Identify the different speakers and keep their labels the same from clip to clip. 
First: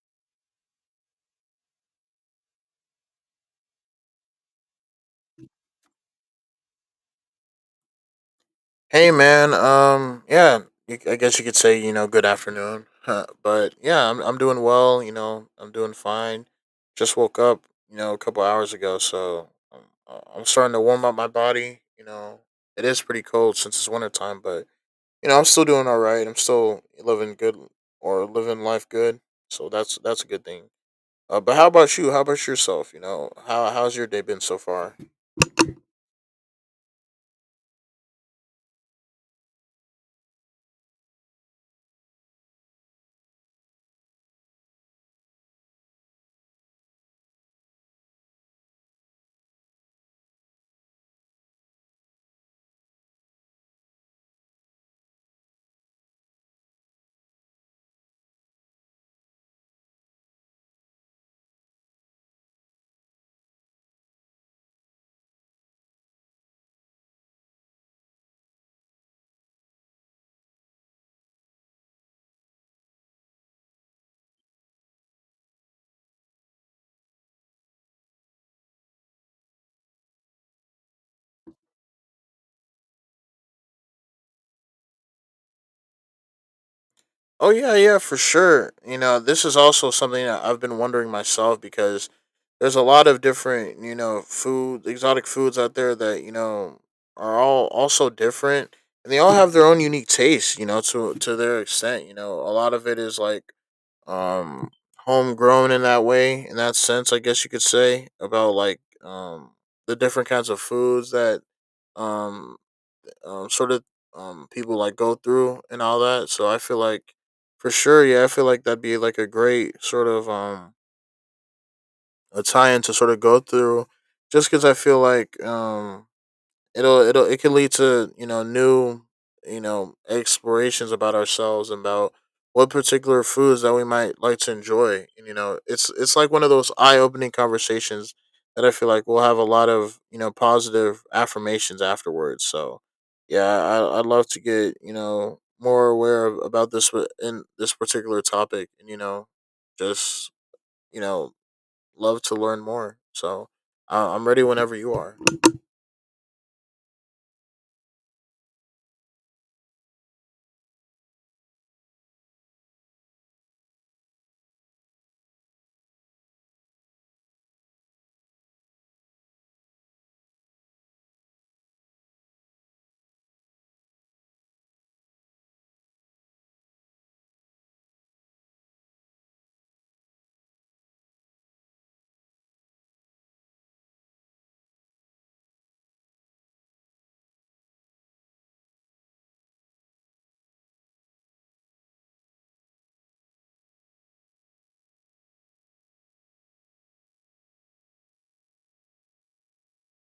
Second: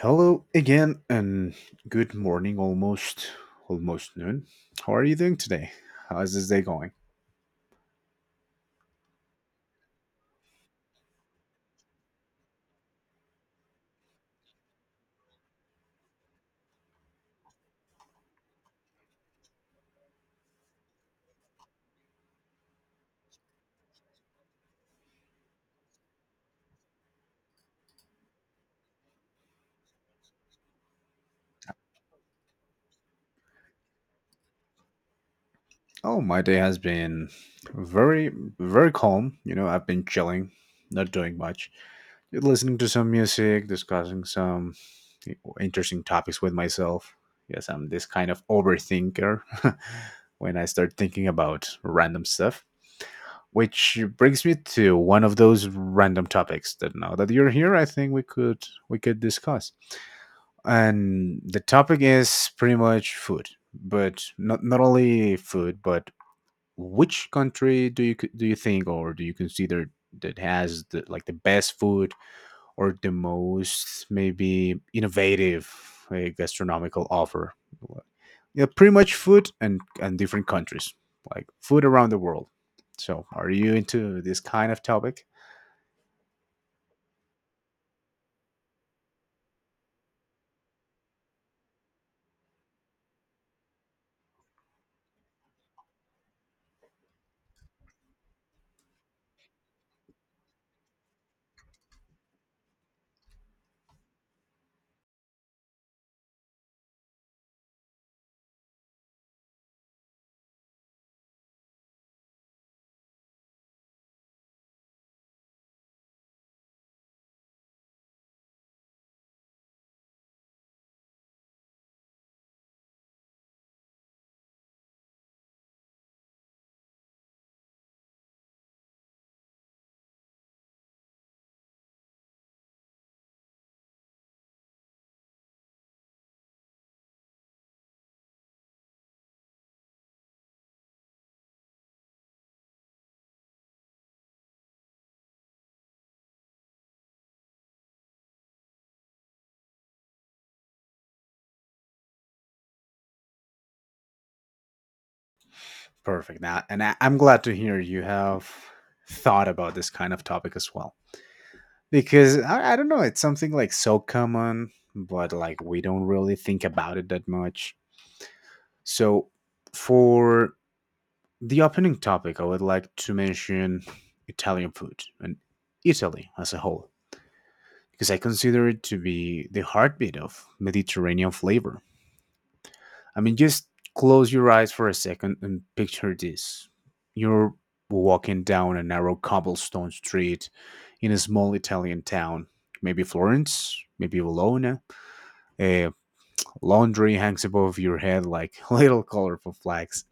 Speaker 1: Hello again and good morning, almost noon. How are you doing today? How's this day going?
Speaker 2: Hey man, yeah, I guess you could say good afternoon, huh, but yeah, I'm doing well. You know, I'm doing fine. Just woke up, you know, a couple hours ago, so I'm starting to warm up my body. You know, it is pretty cold since it's winter time, but you know, I'm still doing all right. I'm still living good or living life good, so that's a good thing. But how about you? How about yourself? You know, how's your day been so far?
Speaker 1: Oh, my day has been very very calm. You know, I've been chilling, not doing much. Listening to some music, discussing some interesting topics with myself. Yes, I'm this kind of overthinker when I start thinking about random stuff. Which brings me to one of those random topics that, now that you're here, I think we could discuss. And the topic is pretty much food, but not only food, but which country do you think, or do you consider, that has the, like, the best food, or the most maybe innovative, gastronomical offer? Like, yeah, pretty much food and different countries, like food around the world. So, are you into this kind of topic?
Speaker 2: Oh yeah, yeah, for sure. You know, this is also something that I've been wondering myself because there's a lot of different, you know, food exotic foods out there that, you know, are all also different and they all have their own unique taste, you know, to their extent, you know. A lot of it is like um homegrown in that way, in that sense, I guess you could say, about like the different kinds of foods that um sort of people like go through and all that. So I feel like for sure, yeah, I feel like that'd be like a great sort of a tie in to sort of go through just because I feel like it can lead to you know new you know explorations about ourselves about what particular foods that we might like to enjoy, and you know it's like one of those eye-opening conversations that I feel like we'll have a lot of you know positive affirmations afterwards. So yeah, I'd love to get you know more aware of, about this in this particular topic and you know just you know love to learn more. So I'm ready whenever you are.
Speaker 1: Perfect. Now, and I'm glad to hear you have thought about this kind of topic as well, because I don't know, it's something like so common, but like we don't really think about it that much. So, for the opening topic, I would like to mention Italian food and Italy as a whole, because I consider it to be the heartbeat of Mediterranean flavor. I mean, just close your eyes for a second and picture this. You're walking down a narrow cobblestone street in a small Italian town, maybe Florence, maybe Bologna. A laundry hangs above your head like little colorful flags.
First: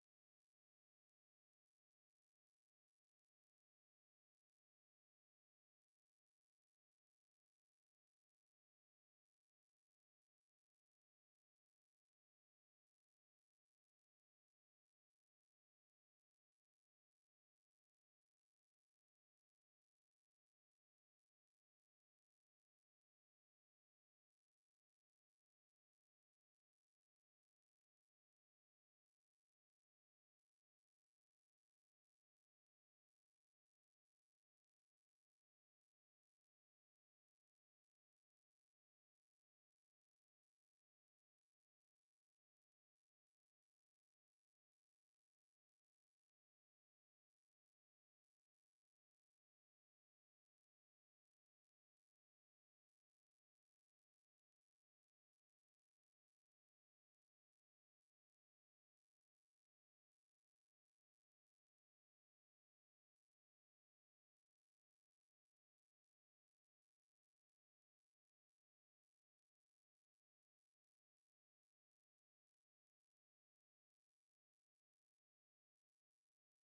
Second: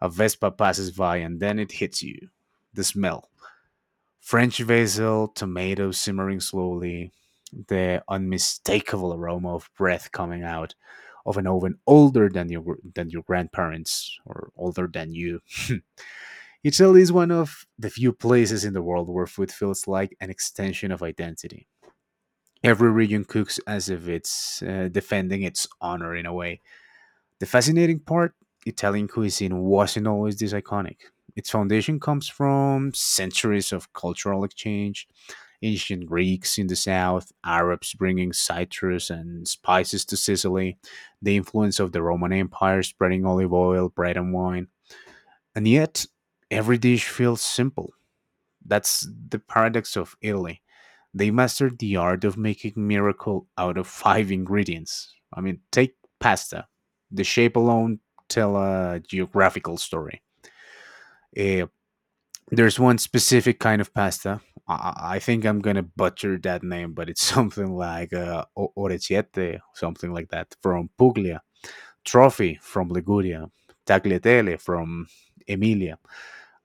Speaker 1: A Vespa passes by, and then it hits you. The smell, French basil, tomatoes simmering slowly, the unmistakable aroma of breath coming out of an oven older than your grandparents, or older than you. Italy is one of the few places in the world where food feels like an extension of identity. Every region cooks as if it's defending its honor in a way. The fascinating part, Italian cuisine wasn't always this iconic. Its foundation comes from centuries of cultural exchange, ancient Greeks in the south, Arabs bringing citrus and spices to Sicily, the influence of the Roman Empire spreading olive oil, bread, and wine. And yet, every dish feels simple. That's the paradox of Italy. They mastered the art of making miracle out of five ingredients. I mean, take pasta. The shape alone tell a geographical story. Eh, there's one specific kind of pasta. I think I'm gonna butcher that name, but it's something like orecchiette, something like that, from Puglia. Trophy from Liguria. Tagliatelle from Emilia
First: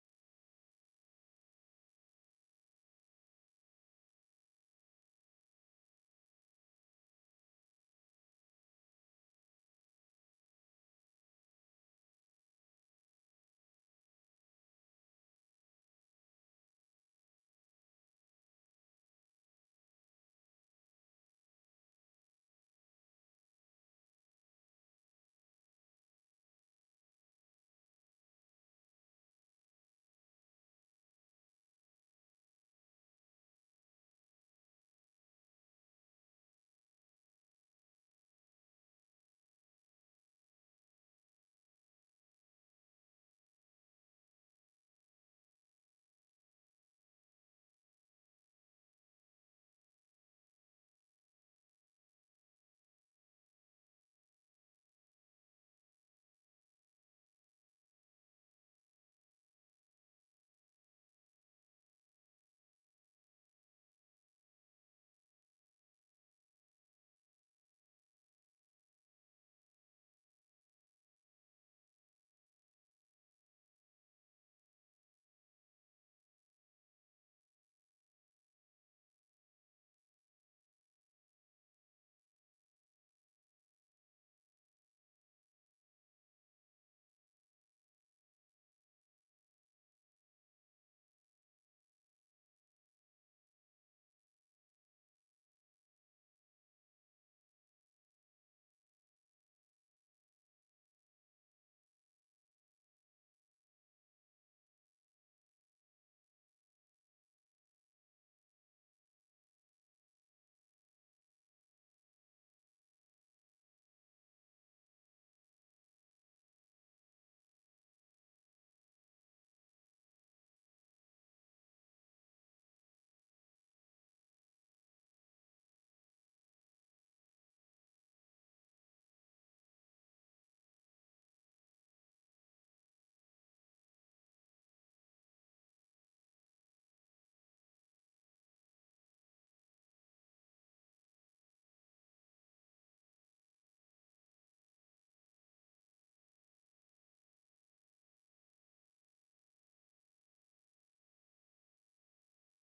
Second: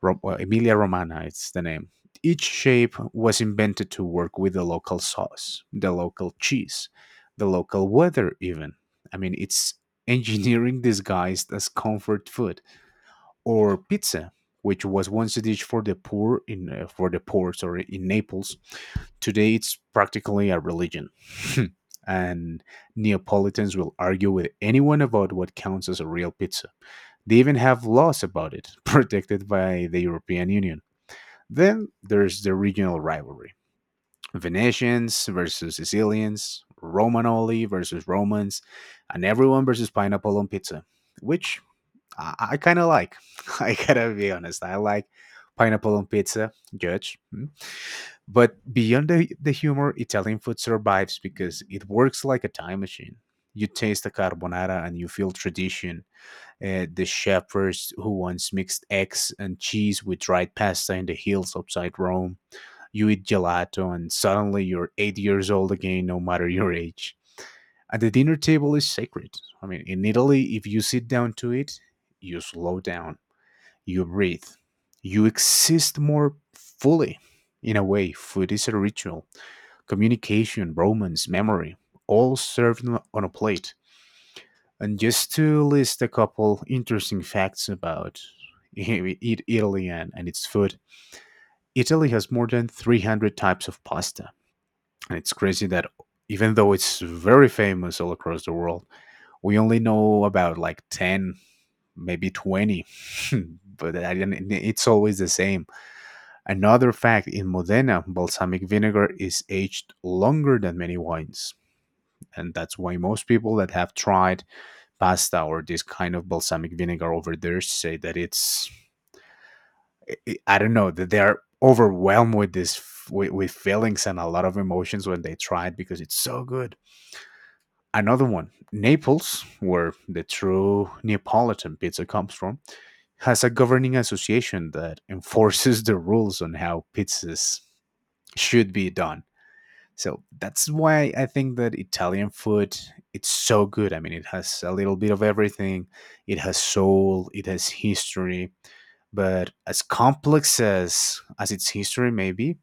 Speaker 1: Emilia Romana, it's the name. Each shape was invented to work with the local sauce, the local cheese, the local weather, even. I mean, it's engineering disguised as comfort food, or pizza, which was once a dish for the poor, sorry, in Naples. Today, it's practically a religion. And Neapolitans will argue with anyone about what counts as a real pizza. They even have laws about it, protected by the European Union. Then there's the regional rivalry, Venetians versus Sicilians, Romanoli versus Romans, and everyone versus pineapple on pizza, which I kind of like. I gotta be honest, I like pineapple on pizza, judge. Mm. But beyond the humor, Italian food survives because it works like a time machine. You taste a carbonara and you feel tradition. The shepherds who once mixed eggs and cheese with dried pasta in the hills outside Rome, you eat gelato, and suddenly you're 8 years old again, no matter your age. And the dinner table is sacred. I mean, in Italy, if you sit down to it, you slow down, you breathe, you exist more fully. In a way, food is a ritual. Communication, romance, memory, all served on a plate. And just to list a couple interesting facts about I- Italy and, its food, Italy has more than 300 types of pasta. And it's crazy that, even though it's very famous all across the world, we only know about like 10, maybe 20. but I didn't- It's always the same. Another fact, in Modena, balsamic vinegar is aged longer than many wines. And that's why most people that have tried pasta or this kind of balsamic vinegar over there say that it's, I don't know, that they're overwhelmed with with feelings and a lot of emotions when they try it because it's so good. Another one, Naples, where the true Neapolitan pizza comes from, has a governing association that enforces the rules on how pizzas should be done. So that's why I think that Italian food, it's so good. I mean, it has a little bit of everything. It has soul, it has history, but as complex as its history may be,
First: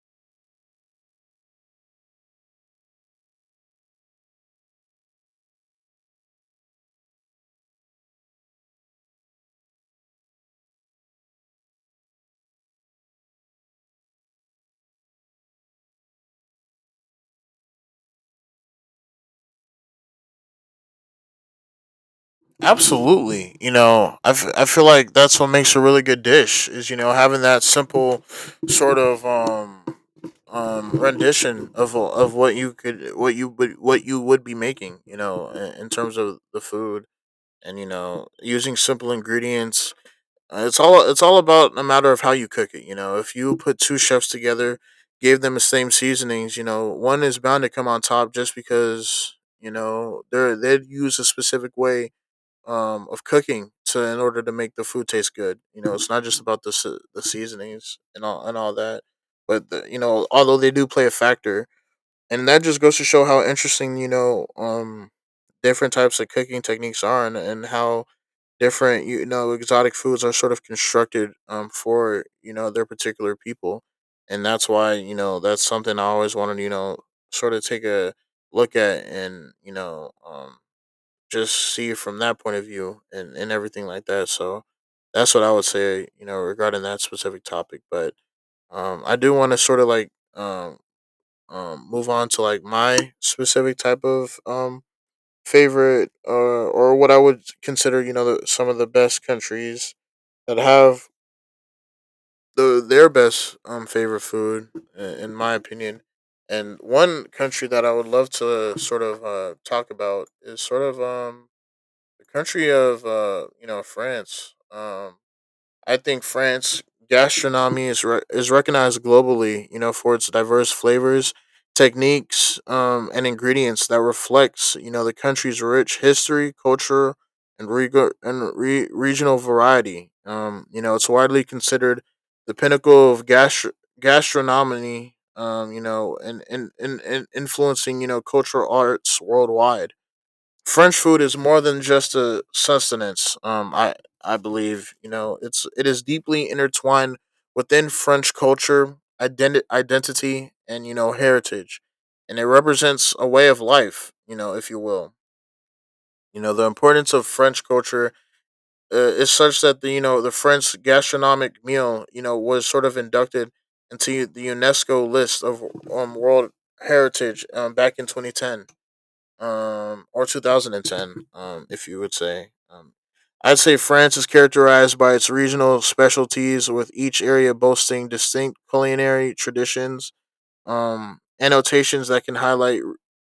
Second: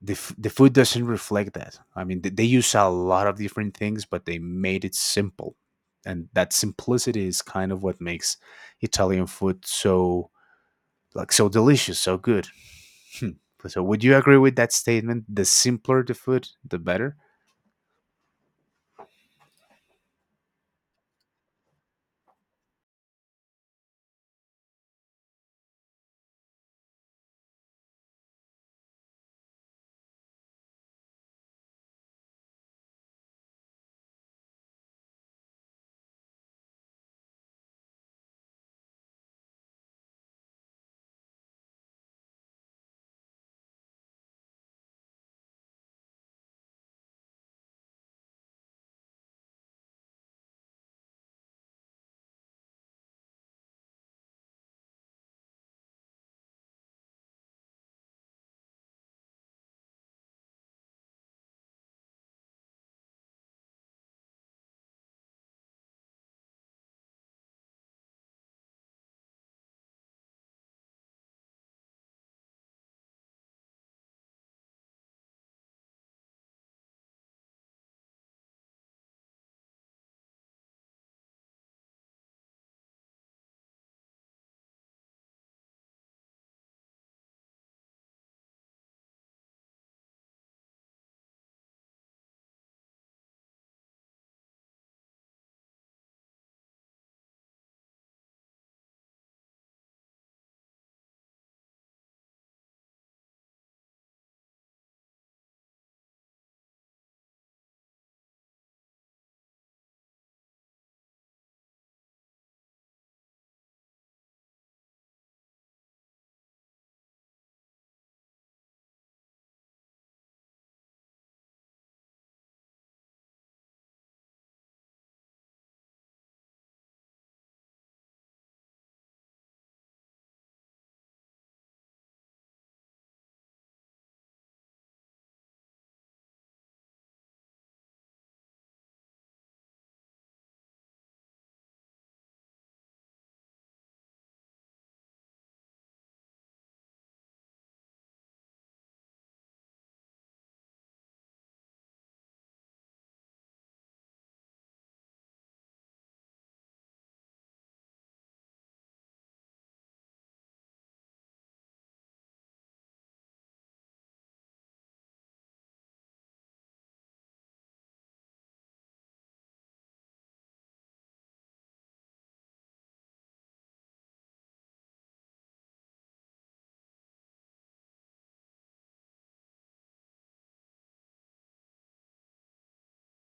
Speaker 1: the food doesn't reflect that. I mean, they use a lot of different things, but they made it simple, and that simplicity is kind of what makes Italian food so, like, so delicious, so good. Hmm. So, would you agree with that statement? The simpler the food, the better.
Speaker 2: Absolutely. You know, I feel like that's what makes a really good dish is, you know, having that simple sort of rendition of what you could what you would be making, you know, in terms of the food and you know, using simple ingredients. It's all about a matter of how you cook it, you know. If you put two chefs together, gave them the same seasonings, you know, one is bound to come on top just because, you know, they'd use a specific way of cooking to in order to make the food taste good. You know, it's not just about the the seasonings and all that, but the, you know, although they do play a factor, and that just goes to show how interesting you know different types of cooking techniques are, and how different you know exotic foods are sort of constructed for you know their particular people, and that's why you know that's something I always wanted to, you know sort of take a look at and you know just see it from that point of view and everything like that. So that's what I would say, you know, regarding that specific topic. But I do want to sort of like um, move on to like my specific type of favorite or what I would consider, you know, the, some of the best countries that have their best favorite food, in my opinion. And one country that I would love to sort of talk about is sort of the country of you know France. I think France gastronomy is is recognized globally, you know, for its diverse flavors, techniques, and ingredients that reflects you know the country's rich history, culture, and regional variety. You know, it's widely considered the pinnacle of gastronomy. You know, and and influencing, you know, cultural arts worldwide. French food is more than just a sustenance. I believe you know it is deeply intertwined within French culture, identity, and you know heritage, and it represents a way of life. You know, if you will, you know the importance of French culture is such that the you know the French gastronomic meal you know was sort of inducted into the UNESCO list of World Heritage, back in 2010 or 2010, if you would say. I'd say France is characterized by its regional specialties, with each area boasting distinct culinary traditions, annotations that can highlight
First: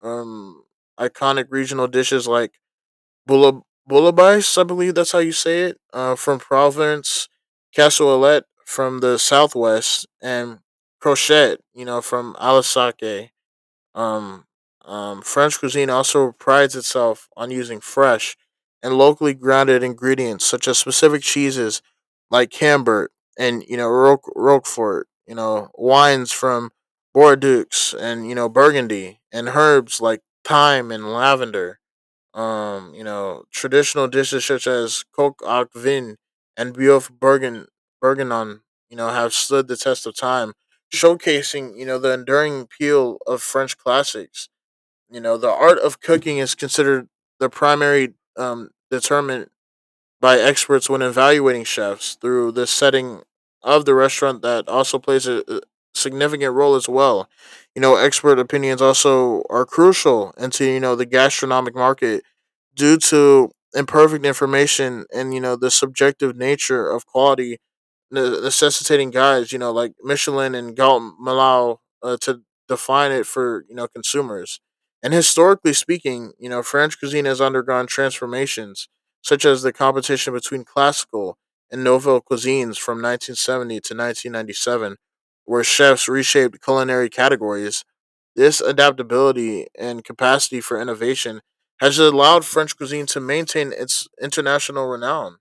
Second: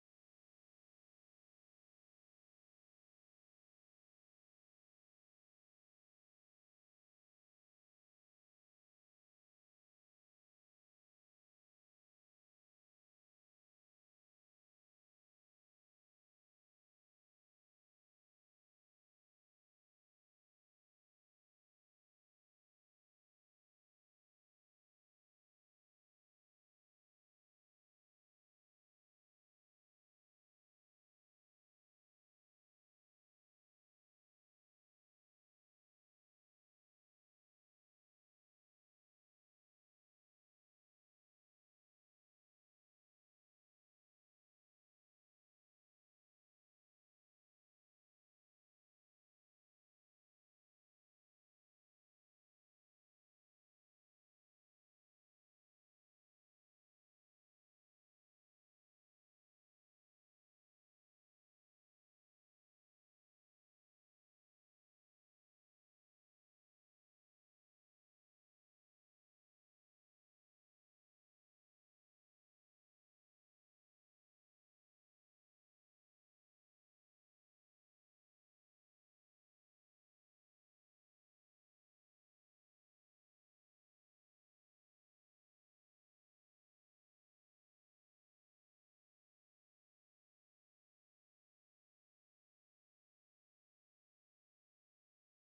Speaker 2: um, iconic regional dishes like boula- boulabais, I believe that's how you say it, from Provence, cassolette from the southwest, and crochette, you know, from Alsace. Um, French cuisine also prides itself on using fresh and locally grounded ingredients such as specific cheeses like Cambert and you know Roquefort, you know wines from Bordeaux and you know Burgundy, and herbs like thyme and lavender. You know, traditional dishes such as Coke au Vin and Biof Bergen Bergenon, you know, have stood the test of time, showcasing, you know, the enduring appeal of French classics. You know, the art of cooking is considered the primary determinant by experts when evaluating chefs, through the setting of the restaurant that also plays a significant role as well. You know, expert opinions also are crucial into, you know, the gastronomic market due to imperfect information and, you know, the subjective nature of quality, necessitating guys, you know, like Michelin and Galton Malau to define it for, you know, consumers. And historically speaking, you know, French cuisine has undergone transformations, such as the competition between classical and novel cuisines from 1970 to 1997, where chefs reshaped culinary categories. This adaptability and capacity for innovation has allowed French cuisine to maintain its international renown,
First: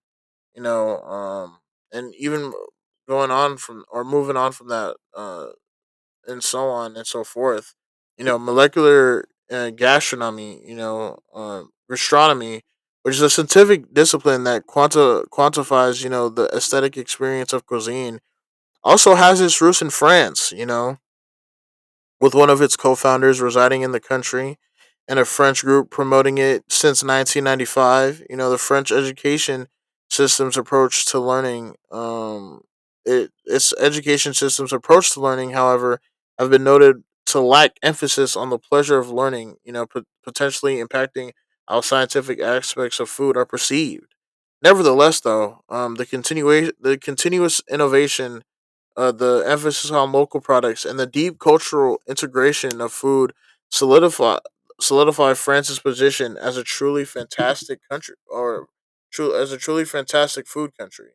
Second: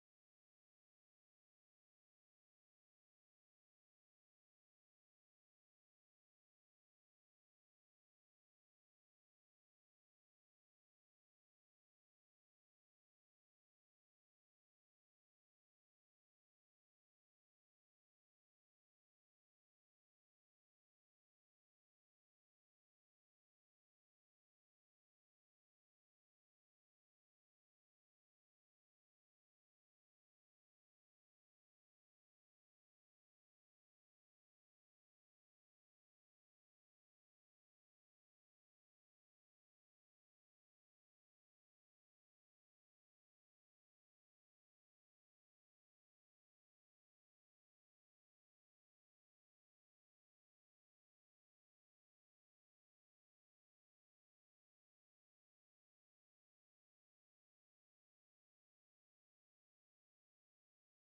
Speaker 2: you know, and even going on from or moving on from that, and so on and so forth. You know, molecular gastronomy you know gastronomy, which is a scientific discipline that quanta quantifies you know the aesthetic experience of cuisine, also has its roots in France, you know, with one of its co-founders residing in the country and a French group promoting it since 1995. You know, the French education system's approach to learning, its education system's approach to learning, however, have been noted to lack emphasis on the pleasure of learning. You know, potentially impacting how scientific aspects of food are perceived. Nevertheless, though, the continuous innovation, the emphasis on local products and the deep cultural integration of food solidify solidify France's position as a truly fantastic country, or true as a truly fantastic food country,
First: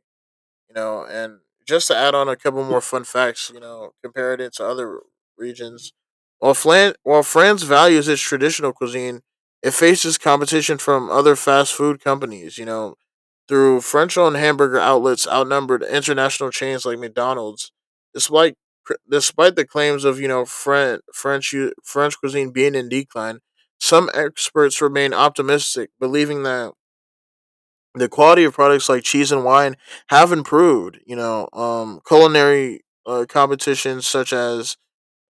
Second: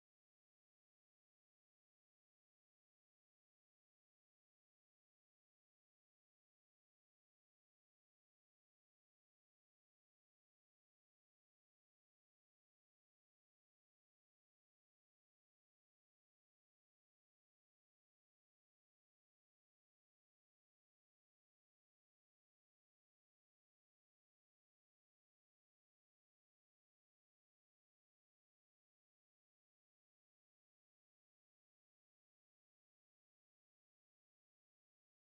Speaker 2: you know. And just to add on a couple more fun facts, you know, compared it to other regions, while, while France values its traditional cuisine, it faces competition from other fast food companies, you know, through French-owned hamburger outlets outnumbered international chains like McDonald's, despite despite the claims of you know French cuisine being in decline. Some experts remain optimistic, believing that the quality of products like cheese and wine have improved. You know, culinary competitions such as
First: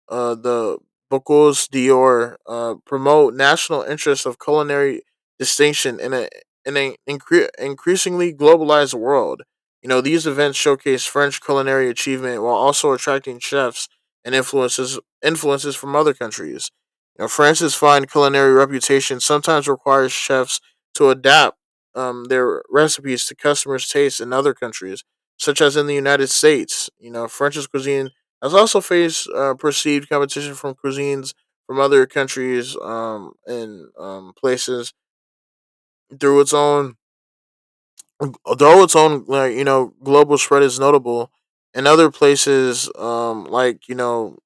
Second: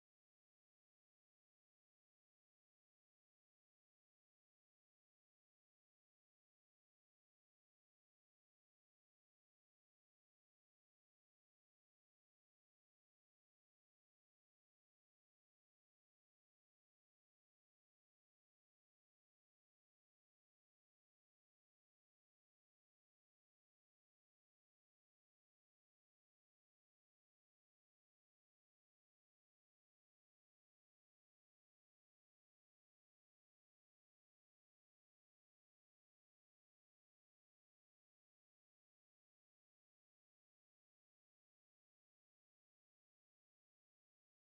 Speaker 2: the Bocuse d'Or promote national interests of culinary distinction in a in an incre- increasingly globalized world. You know, these events showcase French culinary achievement while also attracting chefs and influences from other countries. You know, France's fine culinary reputation sometimes requires chefs to adapt their recipes to customers' tastes in other countries, such as in the United States. You know, French's cuisine I've also faced perceived competition from cuisines from other countries and places through its own, although its own like you know global spread is notable. In other places, like you know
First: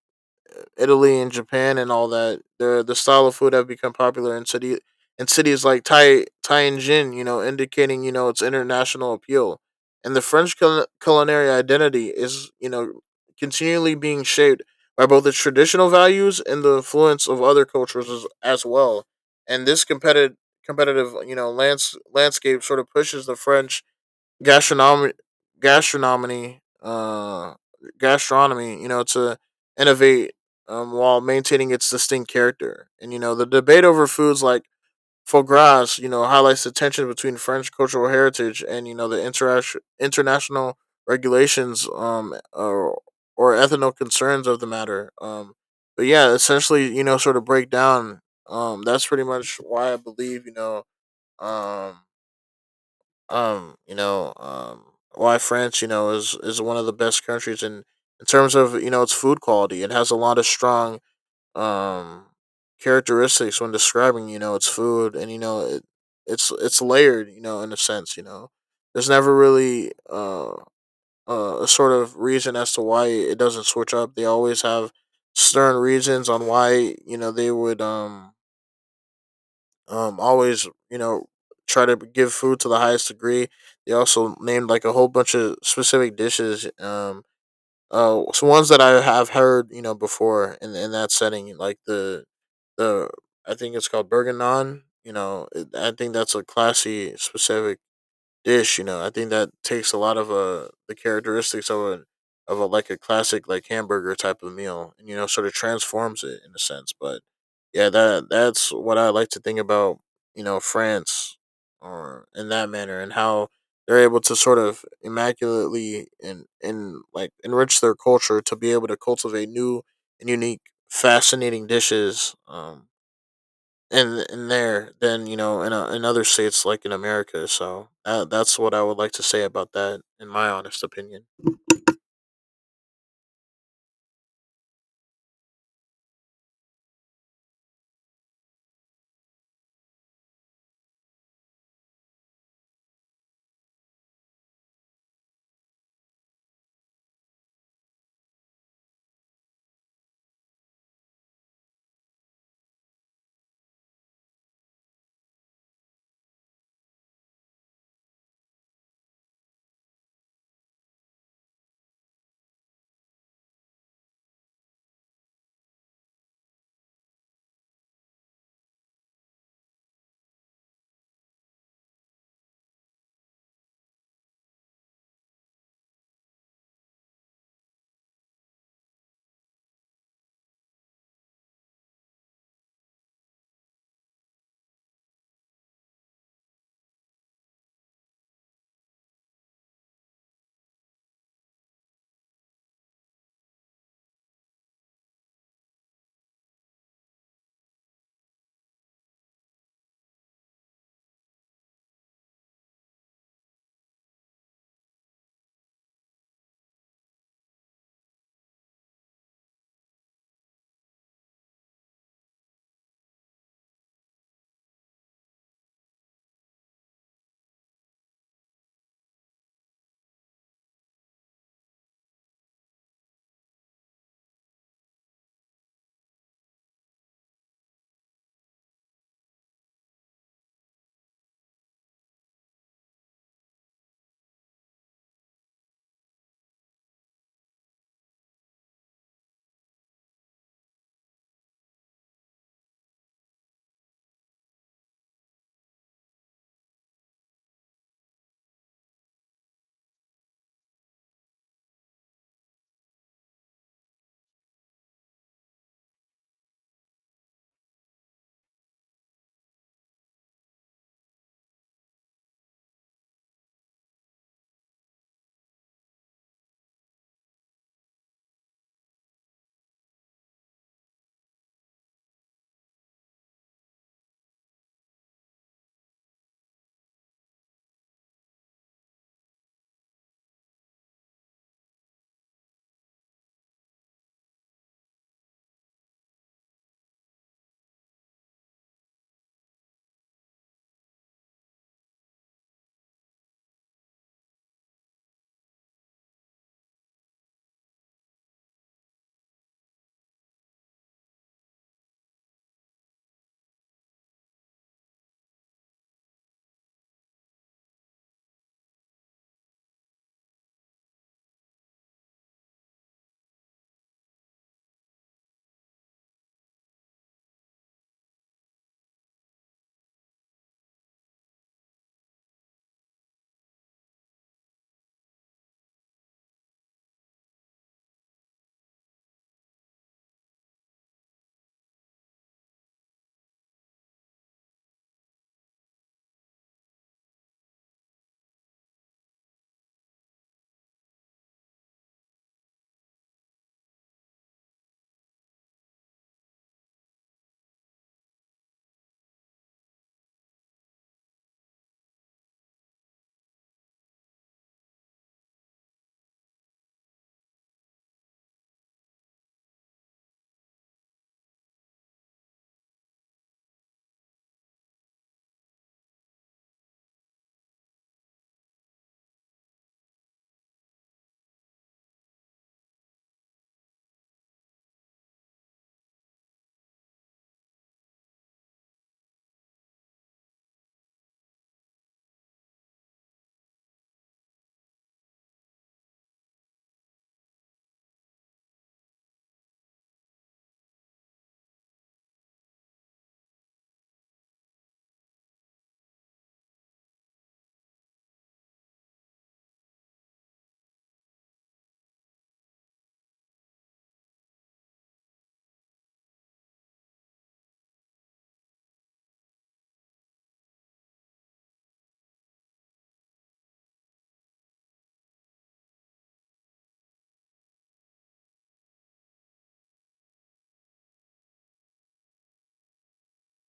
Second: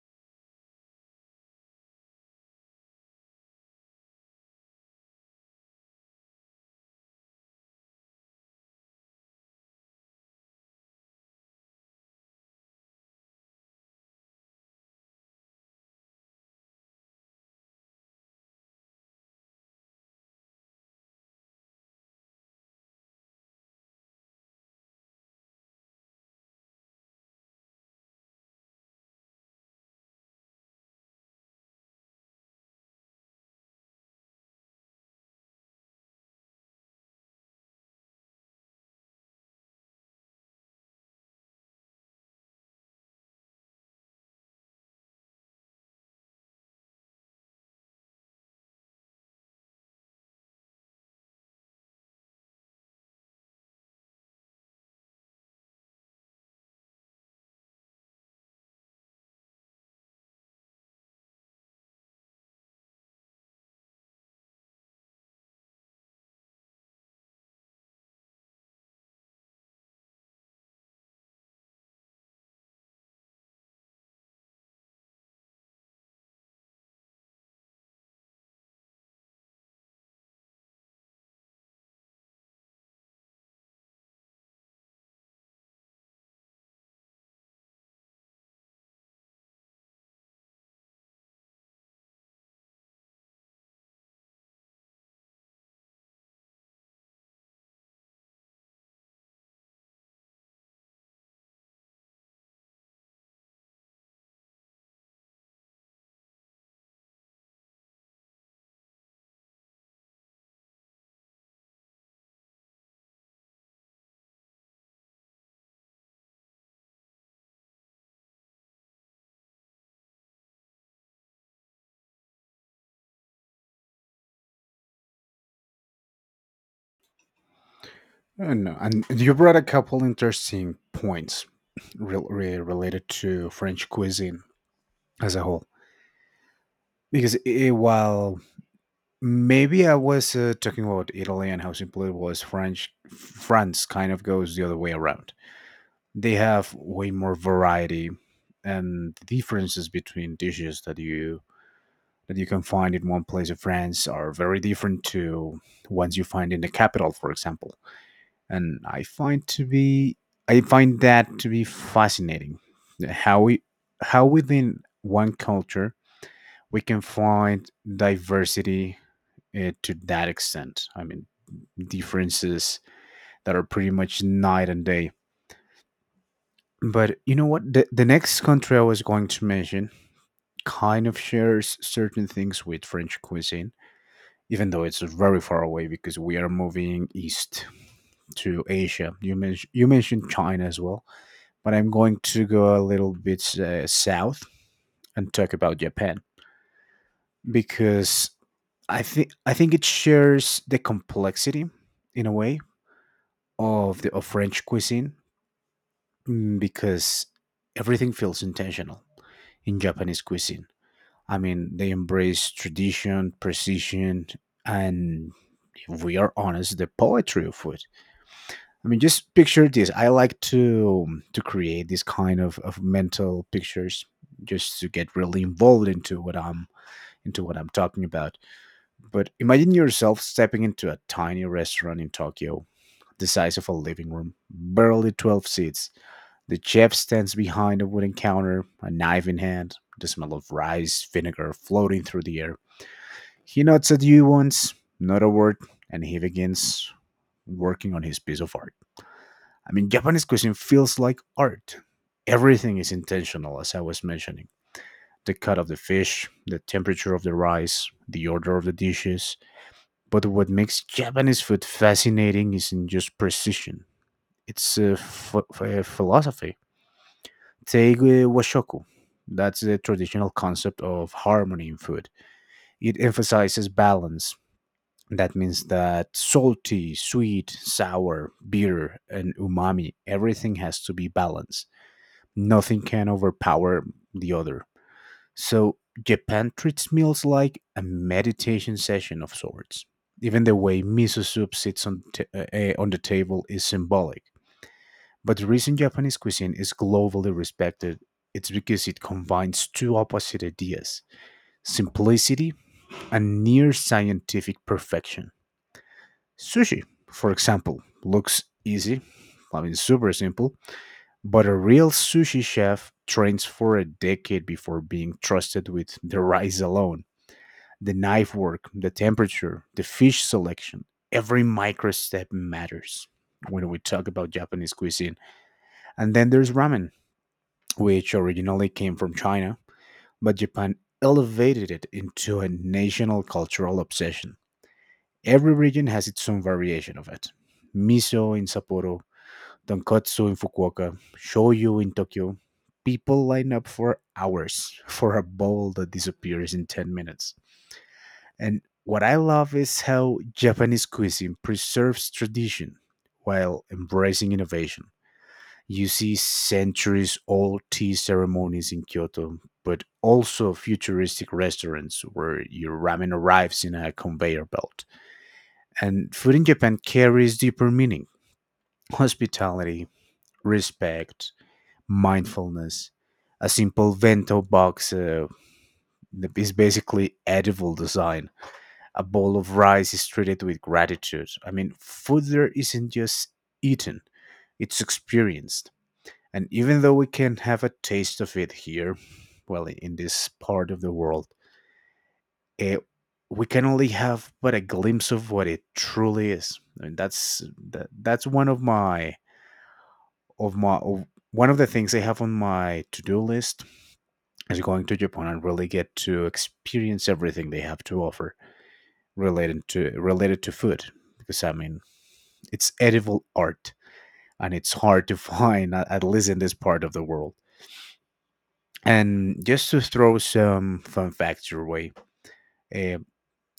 Speaker 2: Italy and Japan and all that, the style of food have become popular in city in cities like Tai Tianjin, you know, indicating you know its international appeal. And the French culinary identity is you know continually being shaped by both its traditional values and the influence of other cultures as well. And this competitive landscape sort of pushes the French gastronomy gastronomy uh gastronomy you know to innovate, while maintaining its distinct character. And the debate over foods like foie gras highlights the tension between French cultural heritage and, the interaction international regulations or ethical concerns of the matter. But yeah, essentially, sort of break down, that's pretty much why I believe, um um you know um why France, is one of the best countries in terms of, its food quality. It has a lot of strong, um characteristics when describing, its food. And you know it's layered, you know, in a sense. You know, there's never really a sort of reason as to why it doesn't switch up. They always have stern reasons on why, you know, they would, always, you know, try to give food to the highest degree. They also named like a whole bunch of specific dishes. So ones that I have heard, you know, before in that setting, like the I think it's called Bergen Naan. You know, I think that's a classy specific dish. You know, I think that takes a lot of the characteristics of a like a classic like hamburger type of meal, and you know, sort of transforms it in a sense. But yeah, that's what I like to think about. You know, France or in that manner, and how they're able to sort of immaculately and like enrich their culture to be able to cultivate new and unique, fascinating dishes. In there than, you know, in in other states like in America. So that's what
Speaker 1: No,
Speaker 2: I would
Speaker 1: and
Speaker 2: like to
Speaker 1: you
Speaker 2: say
Speaker 1: brought a
Speaker 2: about that,
Speaker 1: couple
Speaker 2: in my
Speaker 1: interesting
Speaker 2: honest opinion.
Speaker 1: points related to French cuisine as a whole. Because, I while maybe I was talking about Italy and how simple it was, French France kind of goes the other way around. They have way more variety, and the differences between dishes that you can find in one place of France are very different to ones you find in the capital, for example. And I find to be I find that to be fascinating. How we, how within one culture, we can find diversity to that extent. I mean, differences that are pretty much night and day. But you know what? The next country I was going to mention kind of shares certain things with French cuisine, even though it's very far away, because we are moving east to Asia. You, you mentioned China as well, but I'm going to go a little bit south and talk about Japan, because I think it shares the complexity, in a way, of French cuisine, mm, because everything feels intentional in Japanese cuisine. I mean, they embrace tradition, precision, and, if we are honest, the poetry of food. I mean, just picture this. I like to create this kind of mental pictures just to get really involved into what I'm talking about. But imagine yourself stepping into a tiny restaurant in Tokyo the size of a living room, barely 12 seats. The chef stands behind a wooden counter, a knife in hand, the smell of rice, vinegar floating through the air. He nods at you once, not a word, and he begins working on his piece of art. I mean, Japanese cuisine feels like art. Everything is intentional, as I was mentioning, the cut of the fish, the temperature of the rice, the order of the dishes. But what makes Japanese food fascinating isn't just precision, it's philosophy. Take washoku. That's the traditional concept of harmony in food. It emphasizes balance. That means that salty, sweet, sour, bitter, and umami, everything has to be balanced. Nothing can overpower the other. So, Japan treats meals like a meditation session of sorts. Even the way miso soup sits on the table is symbolic. But the reason Japanese cuisine is globally respected, it's because it combines two opposite ideas, simplicity and near scientific perfection. Sushi, for example, looks easy, I mean, super simple, but a real sushi chef trains for a decade before being trusted with the rice alone, the knife work, the temperature, the fish selection. Every micro step matters when we talk about Japanese cuisine. And then there's ramen, which originally came from China, but Japan elevated it into a national cultural obsession. Every region has its own variation of it, miso in Sapporo, tonkatsu in Fukuoka, shoyu in Tokyo. People line up for hours for a bowl that disappears in 10 minutes. And what I love is how Japanese cuisine preserves tradition while embracing innovation. You see centuries old tea ceremonies in Kyoto, but also futuristic restaurants where your ramen arrives in a conveyor belt. And food in Japan carries deeper meaning, hospitality, respect, mindfulness. A simple bento box is basically edible design. A bowl of rice is treated with gratitude. I mean, food there isn't just eaten, it's experienced. And even though we can have a taste of it here, well, in this part of the world, it, we can only have but a glimpse of what it truly is. I mean, that's one of of my of, one of, the things I have on my to-do list is going to Japan and really get to experience everything they have to offer related to food. Because I mean, it's edible art, and it's hard to find at least in this part of the world. And just to throw some fun facts your way, uh,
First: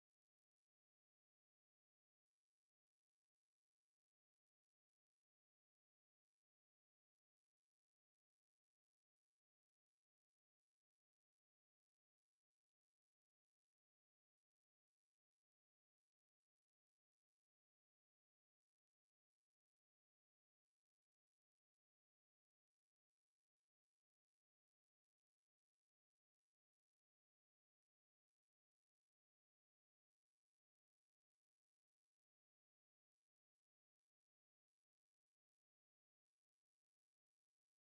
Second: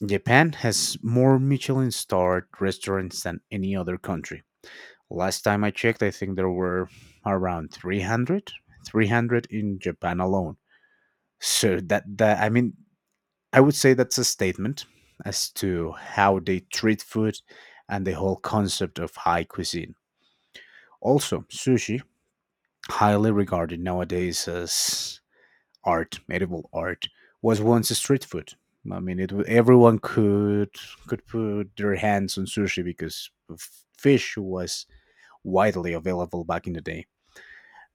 Speaker 1: Japan has more Michelin starred restaurants than any other country. Last time I checked, I think there were around 300, 300 in Japan alone. So that, I would say that's a statement as to how they treat food and the whole concept of high cuisine. Also, sushi, highly regarded nowadays as art, medieval art, was once a street food. I mean, everyone could put their hands on sushi because fish was widely available back in the day,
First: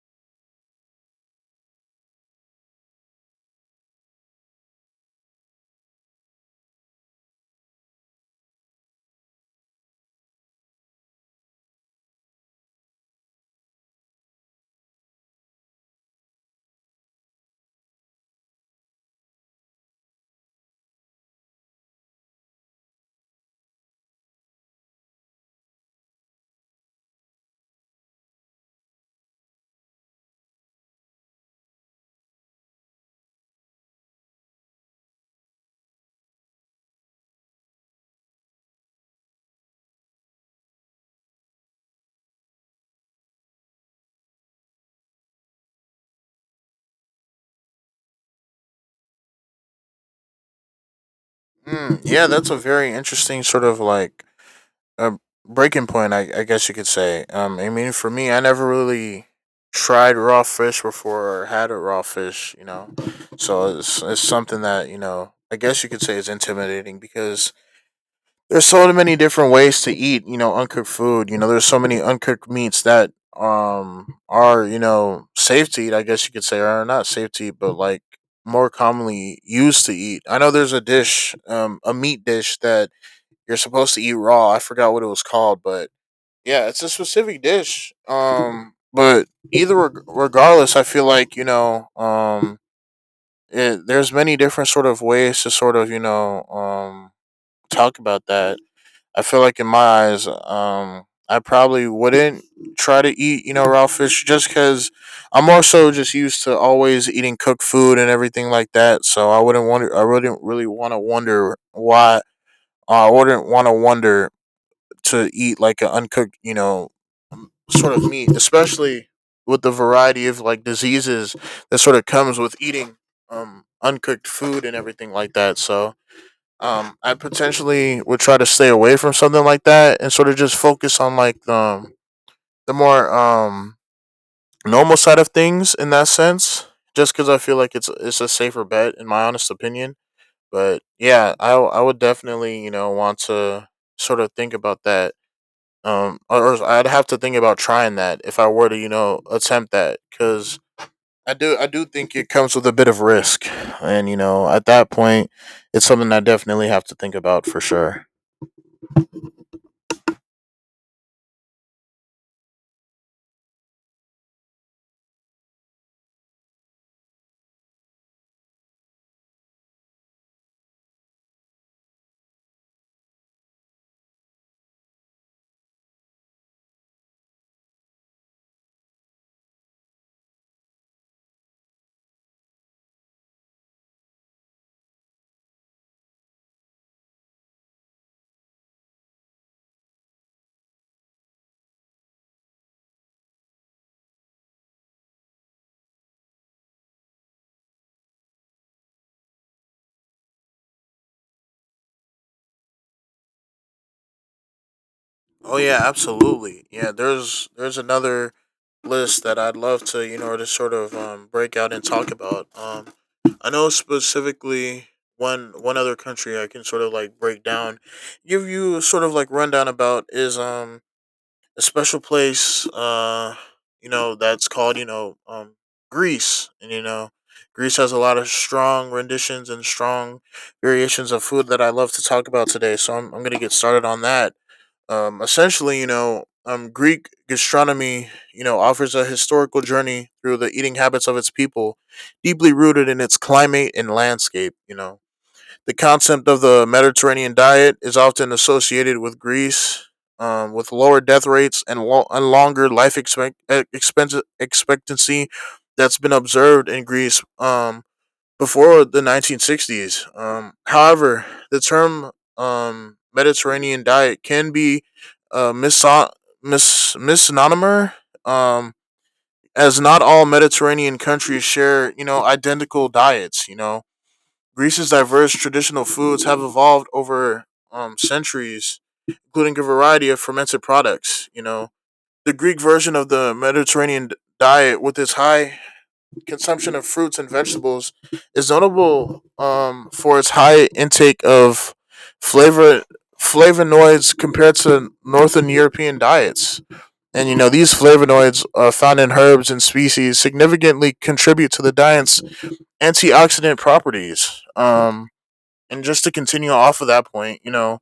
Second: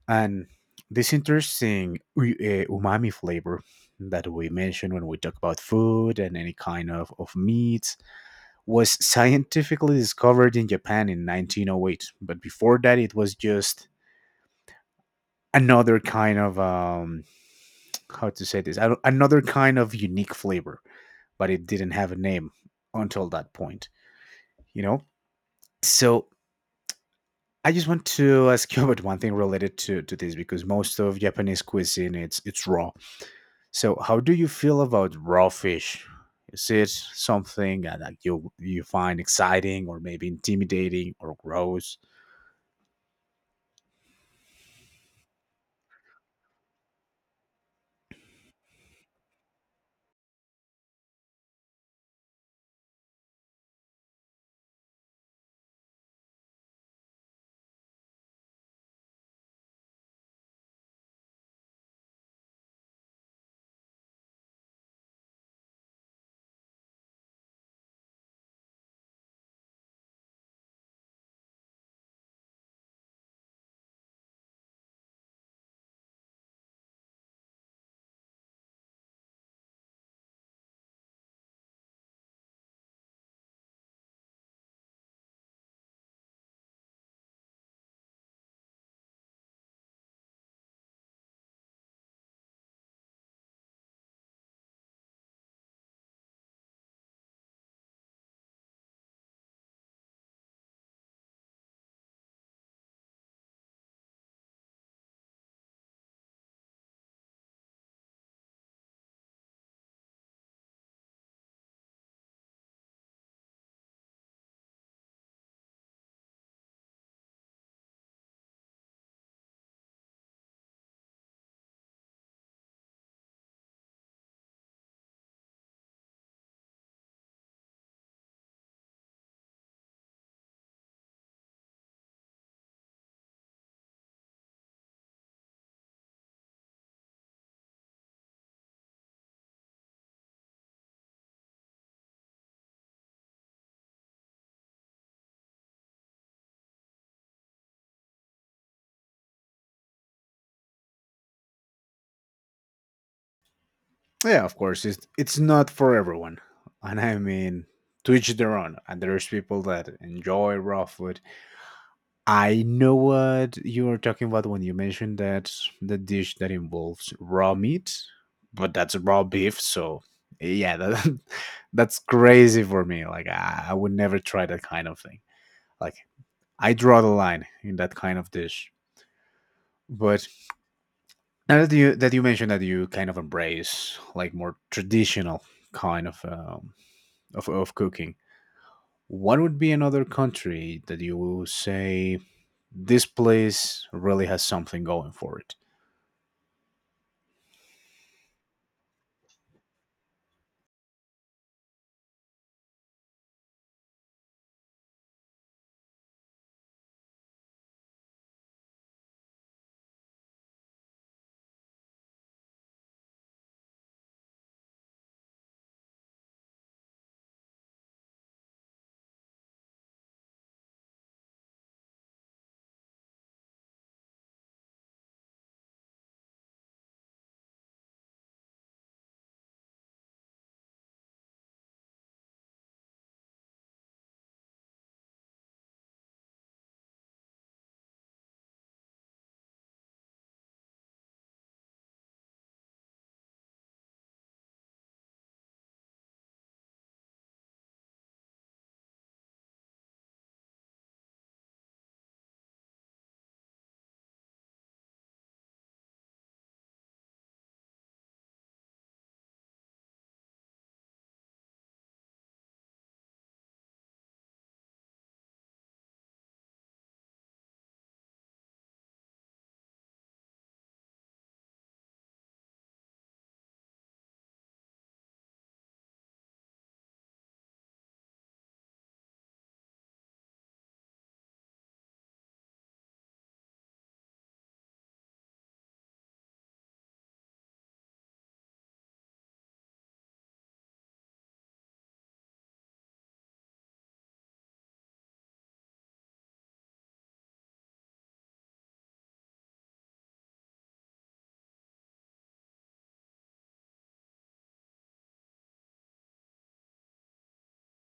Speaker 1: and this interesting umami flavor that we mentioned when we talk about food and any kind of meats was scientifically discovered in Japan in 1908. But before that, it was just another kind of how to say this? Another kind of unique flavor, but it didn't have a name until that point, you know? So I just want to ask you about one thing related to this, because most of Japanese cuisine it's raw. So how do you feel about raw fish? Is it something that, like, you find exciting or maybe intimidating or gross?
Speaker 2: Mm, yeah, that's a very interesting sort of like a breaking point, I guess you could say. I mean, for me, I never really tried raw fish before or had a raw fish, you know. So it's something that, you know, I guess you could say is intimidating because there's so many different ways to eat, you know, uncooked food. You know, there's so many uncooked meats that, are, you know, safe to eat, I guess you could say, or not safe to eat, but like more commonly used to eat. I know there's a dish, a meat dish that you're supposed to eat raw. I forgot what it was called, but yeah, it's a specific dish. But either regardless, I feel like, you know, there's many different sort of ways to sort of, you know, talk about that. I feel like in my eyes, I probably wouldn't try to eat, you know, raw fish just because I'm more so just used to always eating cooked food and everything like that. So I wouldn't wonder, I wouldn't really want to wonder why, I wouldn't want to wonder to eat like an uncooked, you know, sort of meat, especially with the variety of like diseases that sort of comes with eating, uncooked food and everything like that. So I potentially would try to stay away from something like that and sort of just focus on like, the more, normal side of things in that sense. Just because I feel like it's a safer bet in my honest opinion. But yeah, I would definitely, you know, want to sort of think about that. Or I'd have to think about trying that if I were to, you know, attempt that because I do think it comes with a bit of risk, and you
Speaker 1: Yeah,
Speaker 2: know
Speaker 1: of
Speaker 2: at
Speaker 1: course,
Speaker 2: that point
Speaker 1: it's not
Speaker 2: it's
Speaker 1: for
Speaker 2: something I
Speaker 1: everyone,
Speaker 2: definitely have to
Speaker 1: and
Speaker 2: think
Speaker 1: I
Speaker 2: about for
Speaker 1: mean,
Speaker 2: sure.
Speaker 1: to each their own. And there's people that enjoy raw food. I know what you are talking about when you mentioned that the dish that involves raw meat, but that's raw beef, so yeah, that, that's crazy for me. Like I would never try that kind of thing. Like I draw the line in that kind of dish. But now that you mentioned that you kind of embrace like more traditional kind of of cooking, what would be another country that you will say this place really has something going for it?
Speaker 2: Oh yeah, absolutely. Yeah, there's another list that I'd love to, you know, to sort of, break out and talk about. I know specifically one other country I can sort of like break down, give you a sort of like rundown about is, um, a special place, uh, you know, that's called, you know, um, Greece. And you know Greece has a lot of strong renditions and strong variations of food that I love to talk about today. So I'm gonna get started on that. Essentially, you know, Greek gastronomy, you know, offers a historical journey through the eating habits of its people, deeply rooted in its climate and landscape. You know, the concept of the Mediterranean diet is often associated with Greece, with lower death rates and, and longer life expectancy that's been observed in Greece, um, before the 1960s. However, the term, Mediterranean diet can be uh, miso- misnomer, um, as not all Mediterranean countries share, you know, identical diets. You know, Greece's diverse traditional foods have evolved over, centuries, including a variety of fermented products. You know, the Greek version of the Mediterranean diet, with its high consumption of fruits and vegetables, is notable, for its high intake of flavor flavonoids compared to northern European diets. And you know these flavonoids, found in herbs and species, significantly contribute to the diet's antioxidant properties. And just to continue off of that point, you know,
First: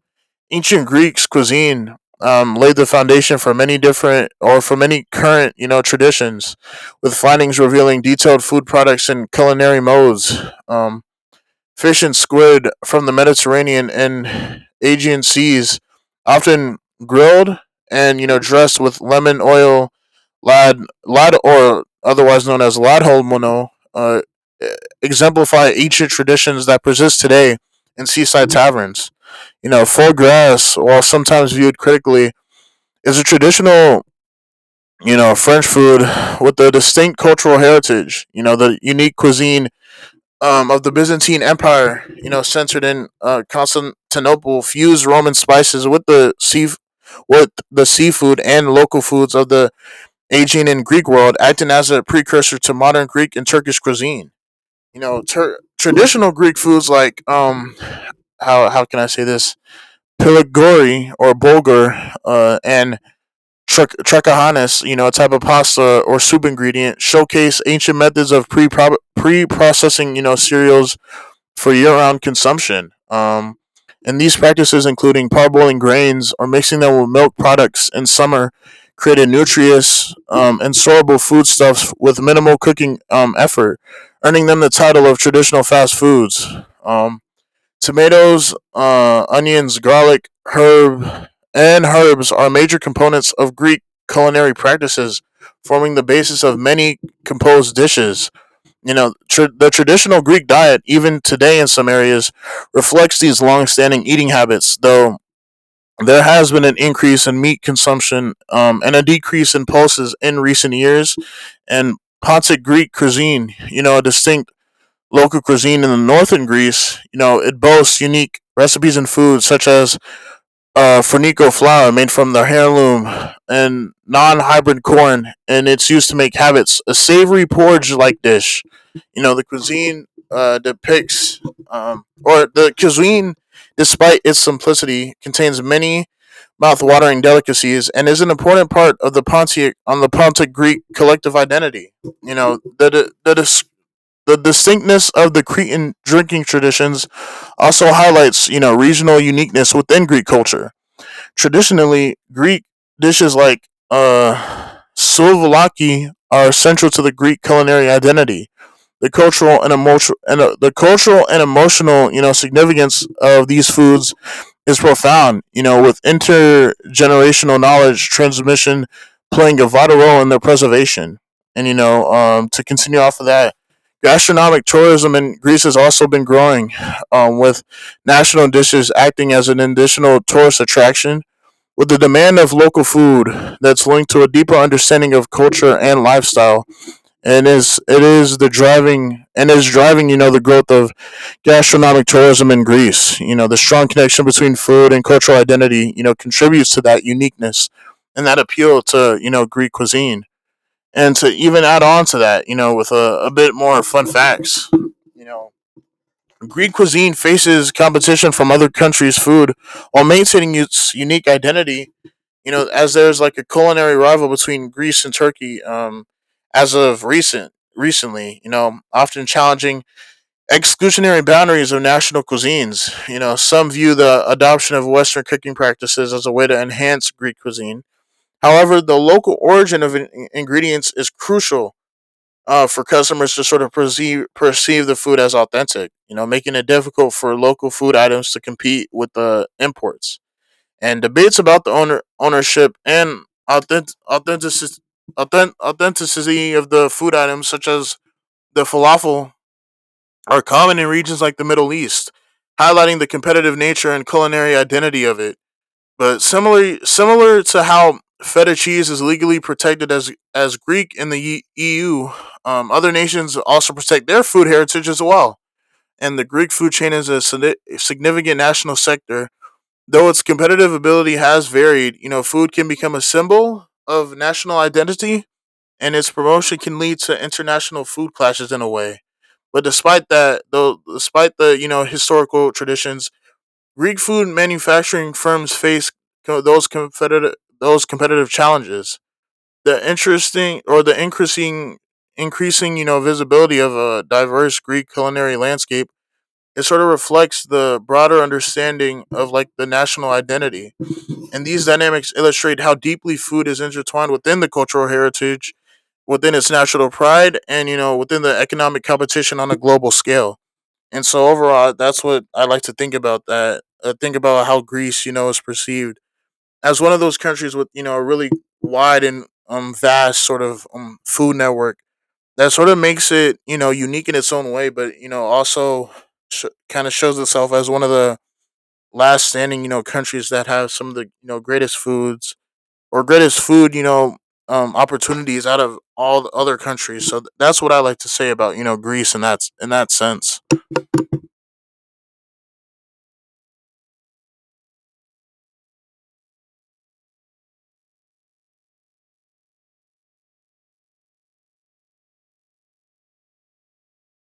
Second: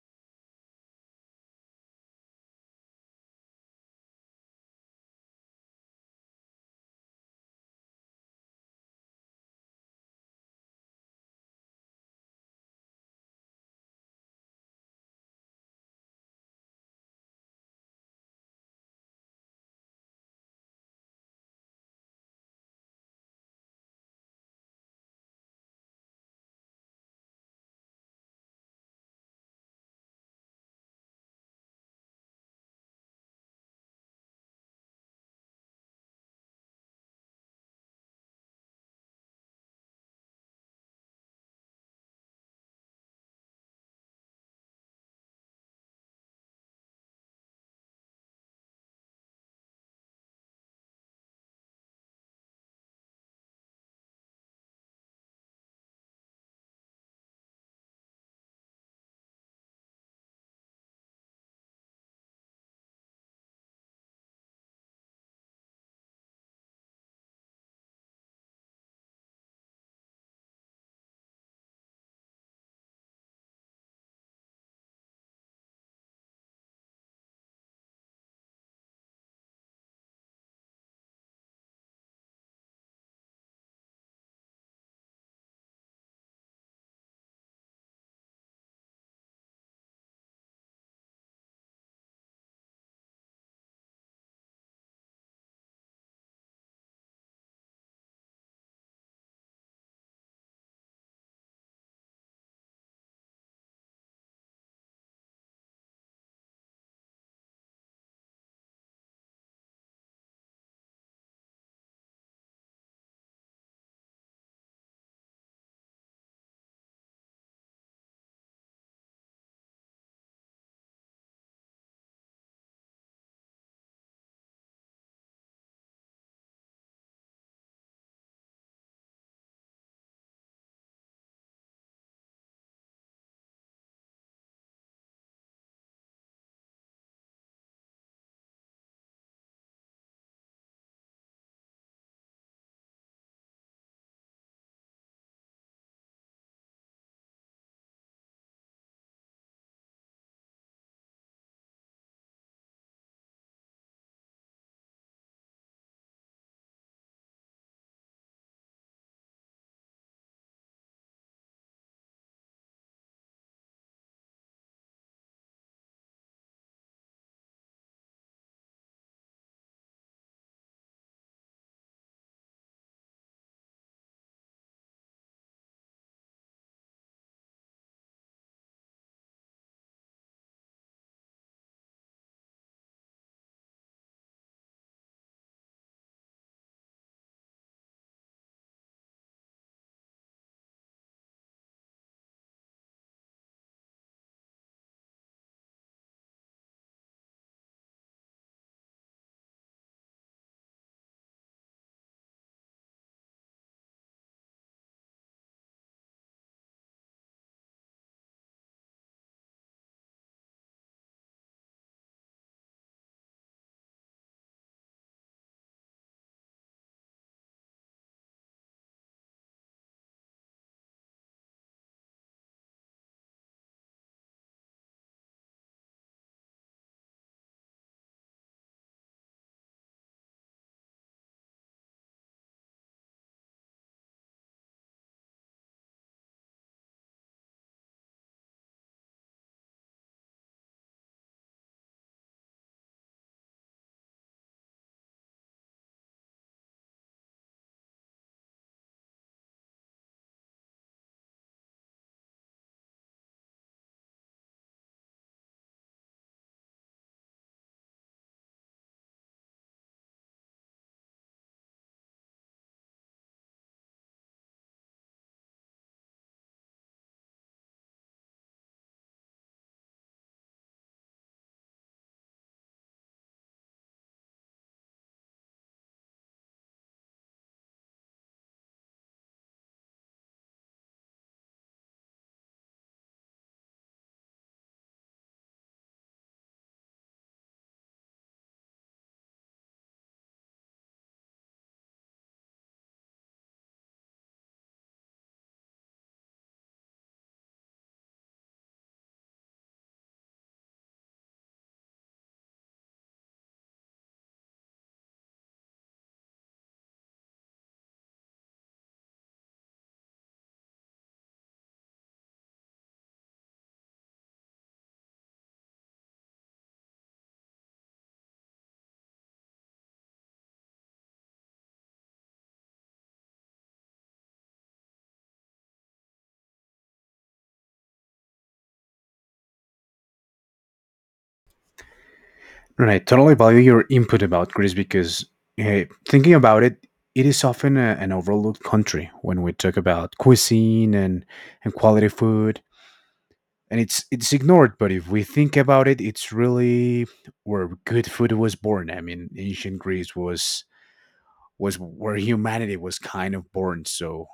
Speaker 2: ancient Greeks cuisine, laid the foundation for many different or for many current, you know, traditions, with findings revealing detailed food products and culinary modes. Um, Fish and squid from the Mediterranean and Aegean seas, often grilled and, you know, dressed with lemon oil, lad or otherwise known as ladholmono, e, exemplify ancient traditions that persist today in seaside taverns. You know, foie gras, while sometimes viewed critically, is a traditional, you know, French food with a distinct cultural heritage. You know, the unique cuisine, of the Byzantine Empire, you know, centered in, Constantinople, fused Roman spices with the sea, with the seafood and local foods of the Aegean and Greek world, acting as a precursor to modern Greek and Turkish cuisine. You know, traditional Greek foods like, how can I say this? Pilagori or bulgur, and trekahanis, you know, a type of pasta or soup ingredient, showcase ancient methods of pre processing, you know, cereals for year-round consumption. And these practices, including parboiling grains or mixing them with milk products in summer, created nutritious, and storable foodstuffs with minimal cooking, effort, earning them the title of traditional fast foods. Um, tomatoes, onions, garlic, and herbs are major components of Greek culinary practices, forming the basis of many composed dishes. You know, tr the traditional Greek diet, even today in some areas, reflects these long-standing eating habits. Though there has been an increase in meat consumption, and a decrease in pulses in recent years, and Pontic Greek cuisine, you know, a distinct local cuisine in the northern Greece, you know, it boasts unique recipes and foods such as, Fornico flour made from the heirloom and non-hybrid corn, and it's used to make habits, a savory porridge-like dish. You know, the cuisine, despite its simplicity, contains many mouth-watering delicacies and is an important part of the Pontic on the Pontic Greek collective identity. You know, the distinctness of the Cretan drinking traditions also highlights, you know, regional uniqueness within Greek culture. Traditionally Greek dishes like, uh, souvlaki are central to the Greek culinary identity. The cultural and emotional, you know, significance of these foods is profound, you know, with intergenerational knowledge transmission playing a vital role in their preservation. And you know, to continue off of that, gastronomic tourism in Greece has also been growing, with national dishes acting as an additional tourist attraction, with the demand of local food that's linked to a deeper understanding of culture and lifestyle, and is it is the driving and is driving, you know, the growth of gastronomic tourism in Greece. You know, the strong connection between food and cultural identity, you know, contributes to that uniqueness and that appeal to, you know, Greek cuisine. And to even add on to that, you know, with a bit more fun facts, you know, Greek cuisine faces competition from other countries' food while maintaining its unique identity, you know, as there's like a culinary rival between Greece and Turkey, as of recently, you know, often challenging exclusionary boundaries of national cuisines. You know, some view the adoption of Western cooking practices as a way to enhance Greek cuisine. However, the local origin of ingredients is crucial, for customers to sort of perceive the food as authentic, you know, making it difficult for local food items to compete with the imports. And debates about the ownership and authentic authenticity authenticity of the food items such as the falafel are common in regions like the Middle East, highlighting the competitive nature and culinary identity of it. But similar to how feta cheese is legally protected as Greek in the EU, other nations also protect their food heritage as well. And the Greek food chain is a significant national sector. Though its competitive ability has varied, you know, food can become a symbol of national identity, and its promotion can lead to international food clashes in a way. But despite that, you know, historical traditions, Greek food manufacturing firms face co- those competitive those competitive challenges. The interesting or the increasing increasing, you know, visibility of a diverse Greek culinary landscape, it sort of reflects the broader understanding of like the national identity, and these dynamics illustrate how deeply food is intertwined within the cultural heritage, within its natural pride, and you know within the economic competition on a global scale. And so overall, that's what I like to think about that. Think about how Greece, you know, is perceived as one of those countries with, you know, a really wide and, um, vast sort of, um, food network that sort of makes it, you know, unique in its own way, but you know also kind of shows itself as one of the last standing, you know, countries that have some of the, you know, greatest foods
Speaker 1: And I
Speaker 2: or
Speaker 1: totally
Speaker 2: greatest
Speaker 1: value
Speaker 2: food, you
Speaker 1: your
Speaker 2: know,
Speaker 1: input about Greece because
Speaker 2: opportunities out of
Speaker 1: uh,
Speaker 2: all the
Speaker 1: thinking
Speaker 2: other
Speaker 1: about it,
Speaker 2: countries. So
Speaker 1: it is
Speaker 2: that's what
Speaker 1: often
Speaker 2: I like to
Speaker 1: an
Speaker 2: say about,
Speaker 1: overlooked
Speaker 2: you know,
Speaker 1: country
Speaker 2: Greece in that
Speaker 1: when we talk about
Speaker 2: sense.
Speaker 1: cuisine and quality food. And it's ignored, but if we think about it, it's really where good food was born. I mean, ancient Greece was where humanity was kind of born. So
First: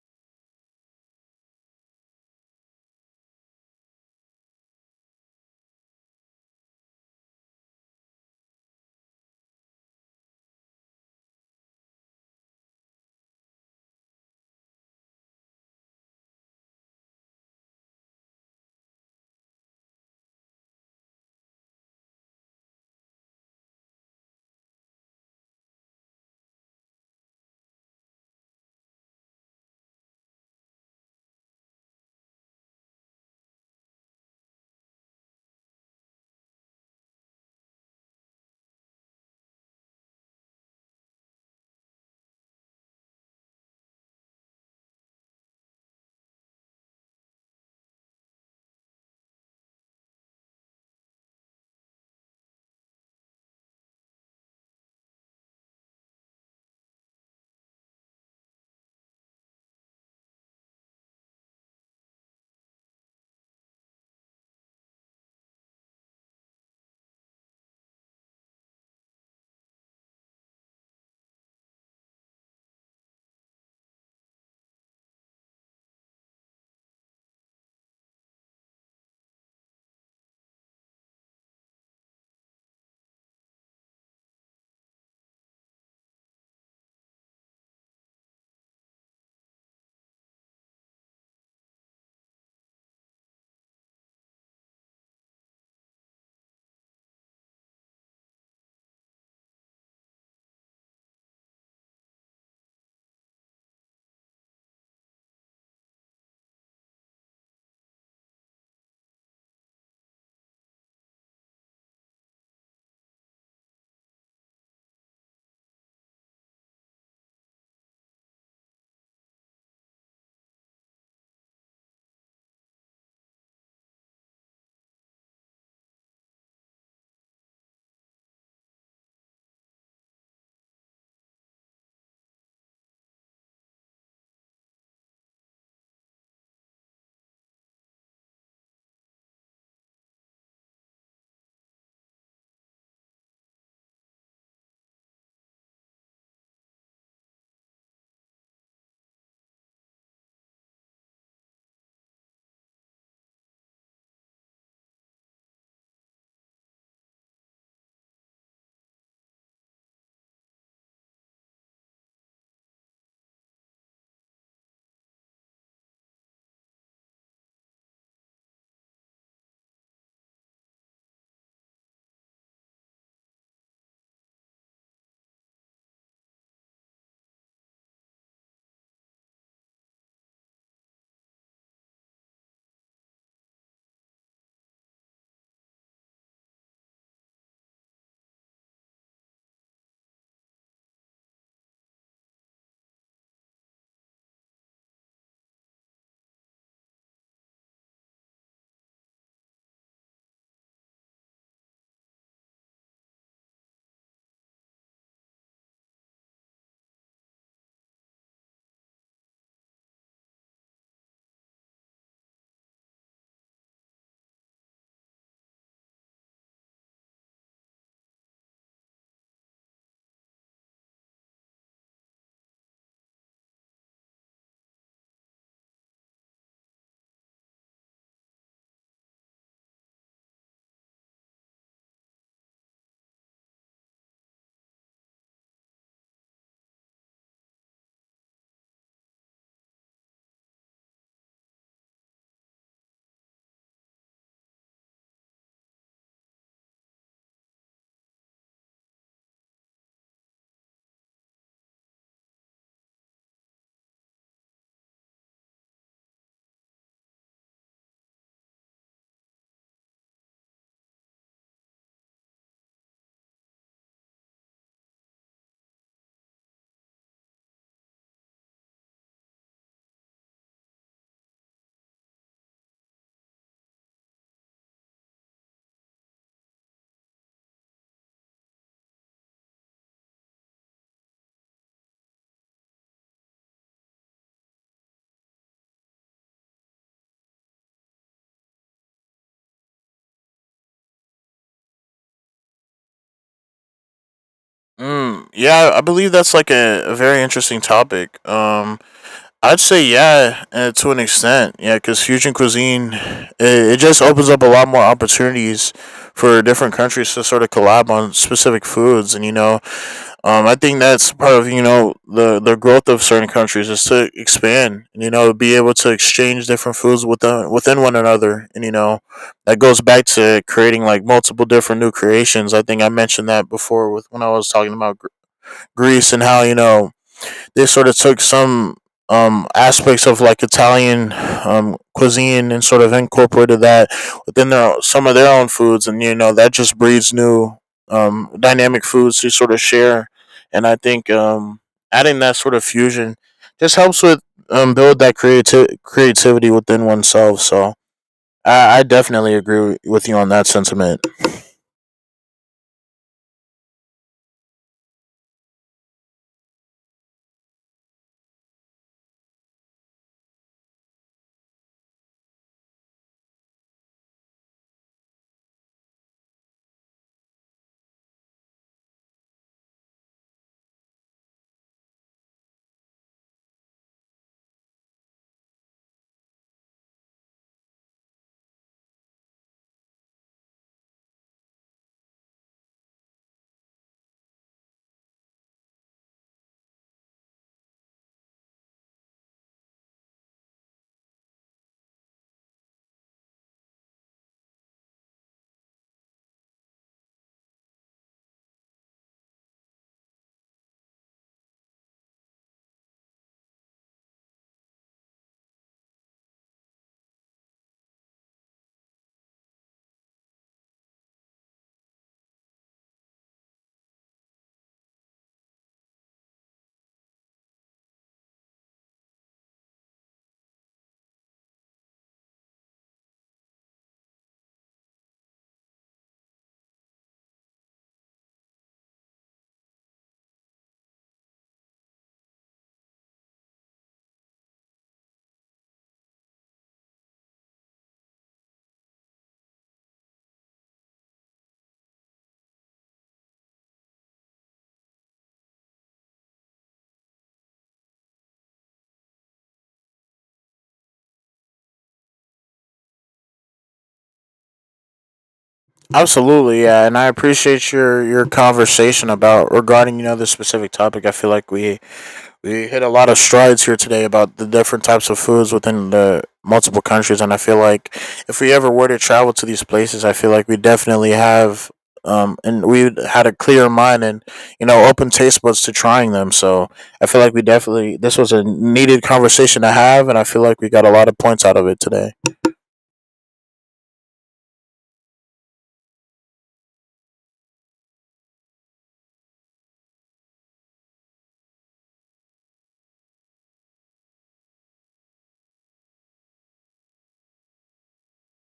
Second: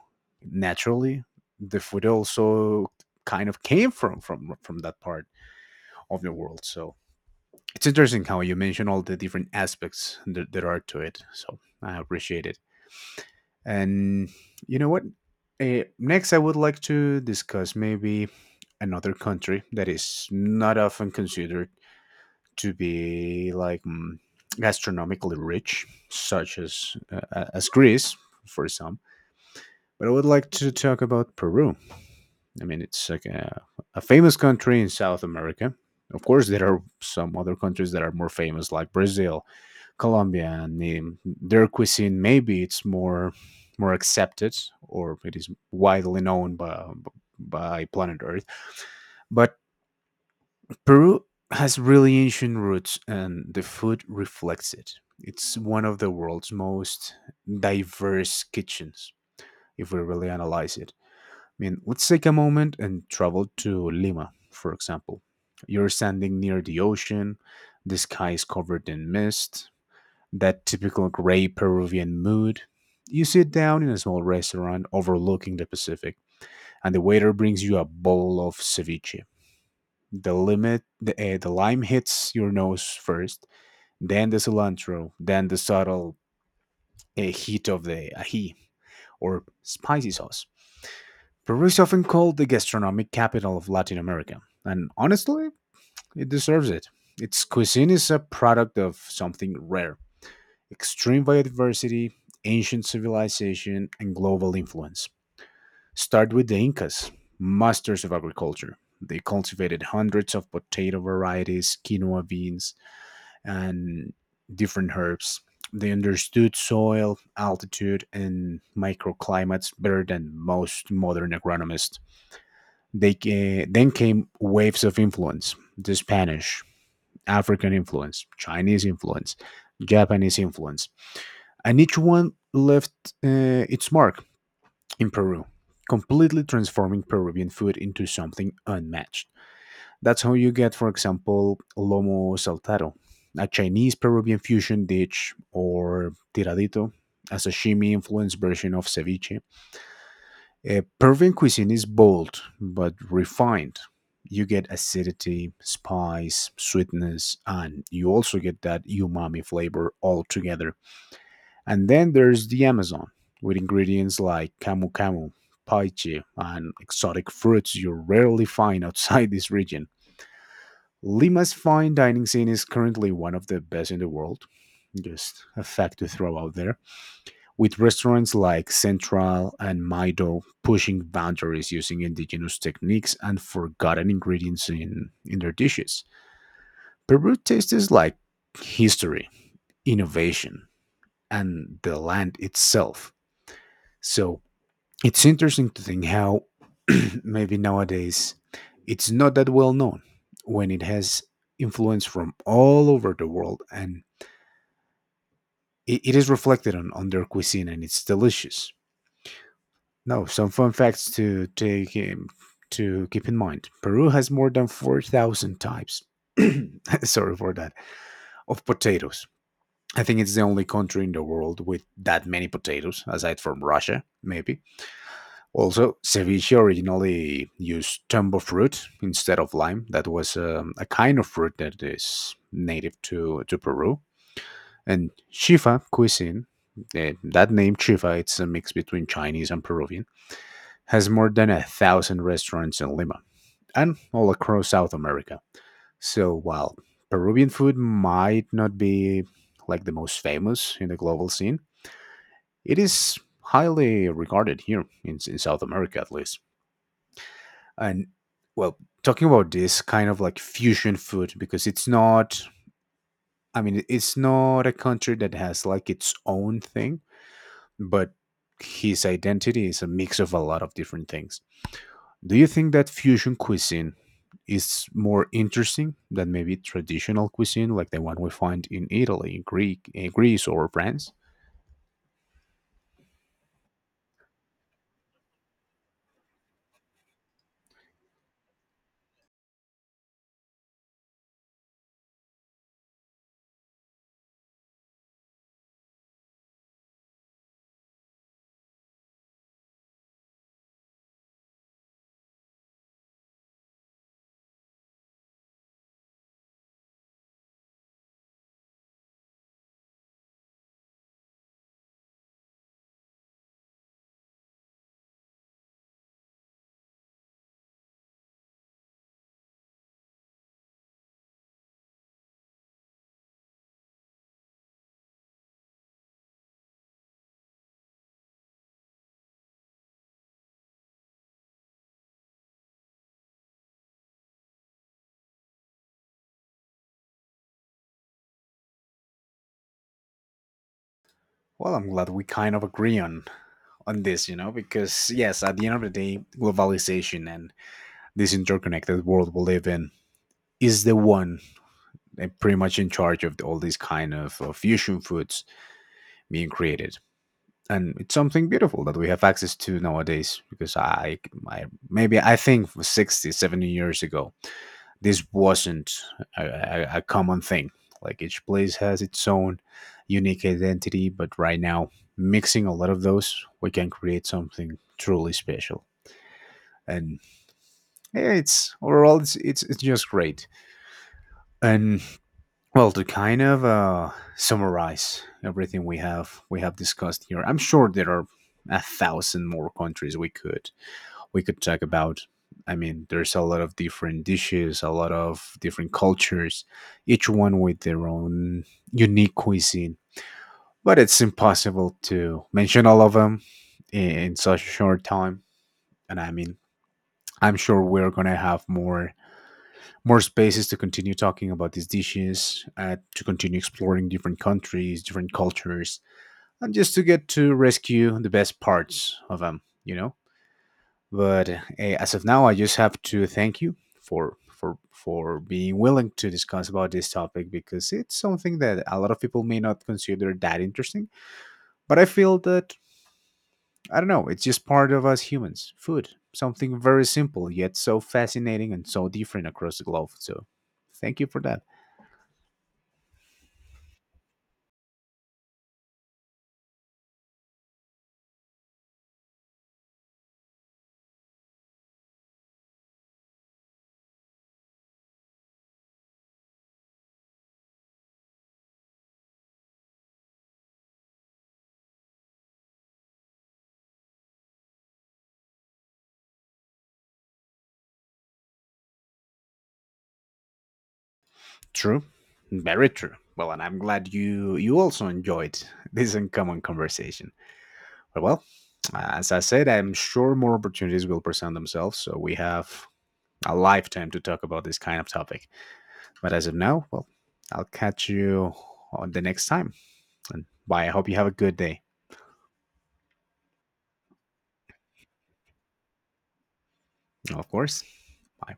Speaker 1: naturally, the food also kind of came from that part of the world. So it's interesting how you mention all the different aspects that there are to it. So I appreciate it. And you know what? Next, I would like to discuss maybe another country that is not often considered to be like gastronomically rich, such as Greece for some. But I would like to talk about Peru. I mean, it's like a famous country in South America. Of course, there are some other countries that are more famous, like Brazil, Colombia, and their cuisine maybe it's more accepted or it is widely known by planet Earth. But Peru has really ancient roots and the food reflects it. It's one of the world's most diverse kitchens if we really analyze it. I mean, let's take a moment and travel to Lima, for example. You're standing near the ocean, the sky is covered in mist, that typical gray Peruvian mood. You sit down in a small restaurant overlooking the Pacific, and the waiter brings you a bowl of ceviche. The lime hits your nose first, then the cilantro, then the subtle heat of the ají or spicy sauce. Peru is often called the gastronomic capital of Latin America, and honestly, it deserves it. Its cuisine is a product of something rare: extreme biodiversity, ancient civilization, and global influence. Start with the Incas, masters of agriculture. They cultivated hundreds of potato varieties, quinoa beans, and different herbs. They understood soil, altitude, and microclimates better than most modern agronomists. Then came waves of influence: the Spanish, African influence, Chinese influence, Japanese influence, and each one left its mark in Peru, completely transforming Peruvian food into something unmatched. That's how you get, for example, lomo saltado, a Chinese Peruvian fusion dish, or tiradito, a sashimi influenced version of ceviche. Peruvian cuisine is bold but refined. You get acidity, spice, sweetness, and you also get that umami flavor all together. And then there's the Amazon, with ingredients like camu camu, paiche, and exotic fruits you rarely find outside this region. Lima's fine dining scene is currently one of the best in the world. Just a fact to throw out there. With restaurants like Central and Maido pushing boundaries using indigenous techniques and forgotten ingredients in their dishes. Peru tastes like history, innovation, and the land itself. So it's interesting to think how maybe nowadays it's not that well known when it has influence from all over the world and it is reflected on their cuisine and it's delicious. Now, some fun facts to take to keep in mind. Peru has more than 4,000 types. Sorry for that. Of potatoes. I think it's the only country in the world with that many potatoes aside from Russia, maybe. Also, ceviche originally used tombo fruit instead of lime. That was a kind of fruit that is native to Peru. And chifa cuisine, that name chifa, it's a mix between Chinese and Peruvian, has more than a thousand restaurants in Lima and all across South America. So while Peruvian food might not be like the most famous in the global scene, it is highly regarded here in South America at least. And well, talking about this kind of like fusion food, because it's not, it's not a country that has like its own thing, but his identity is a mix of a lot of different things, do you think that fusion cuisine is more interesting than maybe traditional cuisine like the one we find in Italy, greek in Greece, or France?
Speaker 2: Mm, yeah, I believe that's like a very interesting topic. I'd say yeah, to an extent, yeah, because fusion cuisine, it just opens up a lot more opportunities for different countries to sort of collab on specific foods, and you know, um, I think that's part of, you know, the growth of certain countries is to expand and, you know, be able to exchange different foods within one another, and you know that goes back to creating like multiple different new creations. I think I mentioned that before with when I was talking about Greece and how you know they sort of took some, aspects of like Italian, cuisine and sort of incorporated that within their some of their own foods, and you know that just breeds new, dynamic foods to sort of share. And I think,
Speaker 1: Well, I'm glad
Speaker 2: adding
Speaker 1: we
Speaker 2: that sort
Speaker 1: kind of
Speaker 2: of
Speaker 1: agree
Speaker 2: fusion just
Speaker 1: on
Speaker 2: helps with,
Speaker 1: this, you know,
Speaker 2: build
Speaker 1: because
Speaker 2: that
Speaker 1: yes, at the end of the day,
Speaker 2: creativity within
Speaker 1: globalization
Speaker 2: oneself.
Speaker 1: and
Speaker 2: So
Speaker 1: this
Speaker 2: I
Speaker 1: interconnected world
Speaker 2: definitely
Speaker 1: we live
Speaker 2: agree
Speaker 1: in
Speaker 2: with you on that
Speaker 1: is the
Speaker 2: sentiment.
Speaker 1: one, pretty much in charge of all these kind of fusion foods being created, and it's something beautiful that we have access to nowadays. Because I, maybe, I think, for 60 70 years ago, this wasn't a common thing. Like, each place has its own unique identity, but right now, mixing a lot of those, we can create something truly special. And yeah, it's overall it's just great. And well, to kind of summarize everything we have discussed here, I'm sure there are a thousand more countries we could talk about. I mean, there's a lot of different dishes, a lot of different cultures, each one with their own unique cuisine. But it's impossible to mention all of them in such a short time. And I mean, I'm sure we're gonna have more spaces to continue talking about these dishes, to continue exploring different countries, different cultures, and just to get to rescue the best parts of them, you know. But as of now, I just have to thank you for being willing to discuss about this topic, because it's something that a lot of people may not consider that interesting. But I feel that, I don't know, it's just part of us humans. Food, something very simple yet so fascinating and so different across the globe. So, thank you for that.
Speaker 2: Absolutely, yeah, and I appreciate your conversation about regarding, you know, this specific topic. I feel like we hit a lot of strides here today about the different types of foods within the multiple countries, and I feel like if we ever were to travel to these places, I feel like we definitely have,
Speaker 1: True.
Speaker 2: and
Speaker 1: Very
Speaker 2: we
Speaker 1: true.
Speaker 2: had a
Speaker 1: Well, and
Speaker 2: clear
Speaker 1: I'm
Speaker 2: mind
Speaker 1: glad
Speaker 2: and, you
Speaker 1: you
Speaker 2: know,
Speaker 1: also
Speaker 2: open taste buds
Speaker 1: enjoyed
Speaker 2: to trying
Speaker 1: this
Speaker 2: them.
Speaker 1: uncommon
Speaker 2: So I feel
Speaker 1: conversation.
Speaker 2: like we definitely, this
Speaker 1: But
Speaker 2: was
Speaker 1: well,
Speaker 2: a needed
Speaker 1: as I
Speaker 2: conversation
Speaker 1: said,
Speaker 2: to
Speaker 1: I'm
Speaker 2: have, and I
Speaker 1: sure
Speaker 2: feel
Speaker 1: more
Speaker 2: like we got a
Speaker 1: opportunities
Speaker 2: lot of
Speaker 1: will
Speaker 2: points
Speaker 1: present
Speaker 2: out of it
Speaker 1: themselves,
Speaker 2: today.
Speaker 1: so we have a lifetime to talk about this kind of topic. But as of now, well, I'll catch you on the next time. And bye. I hope you have a good day. Of course. Bye.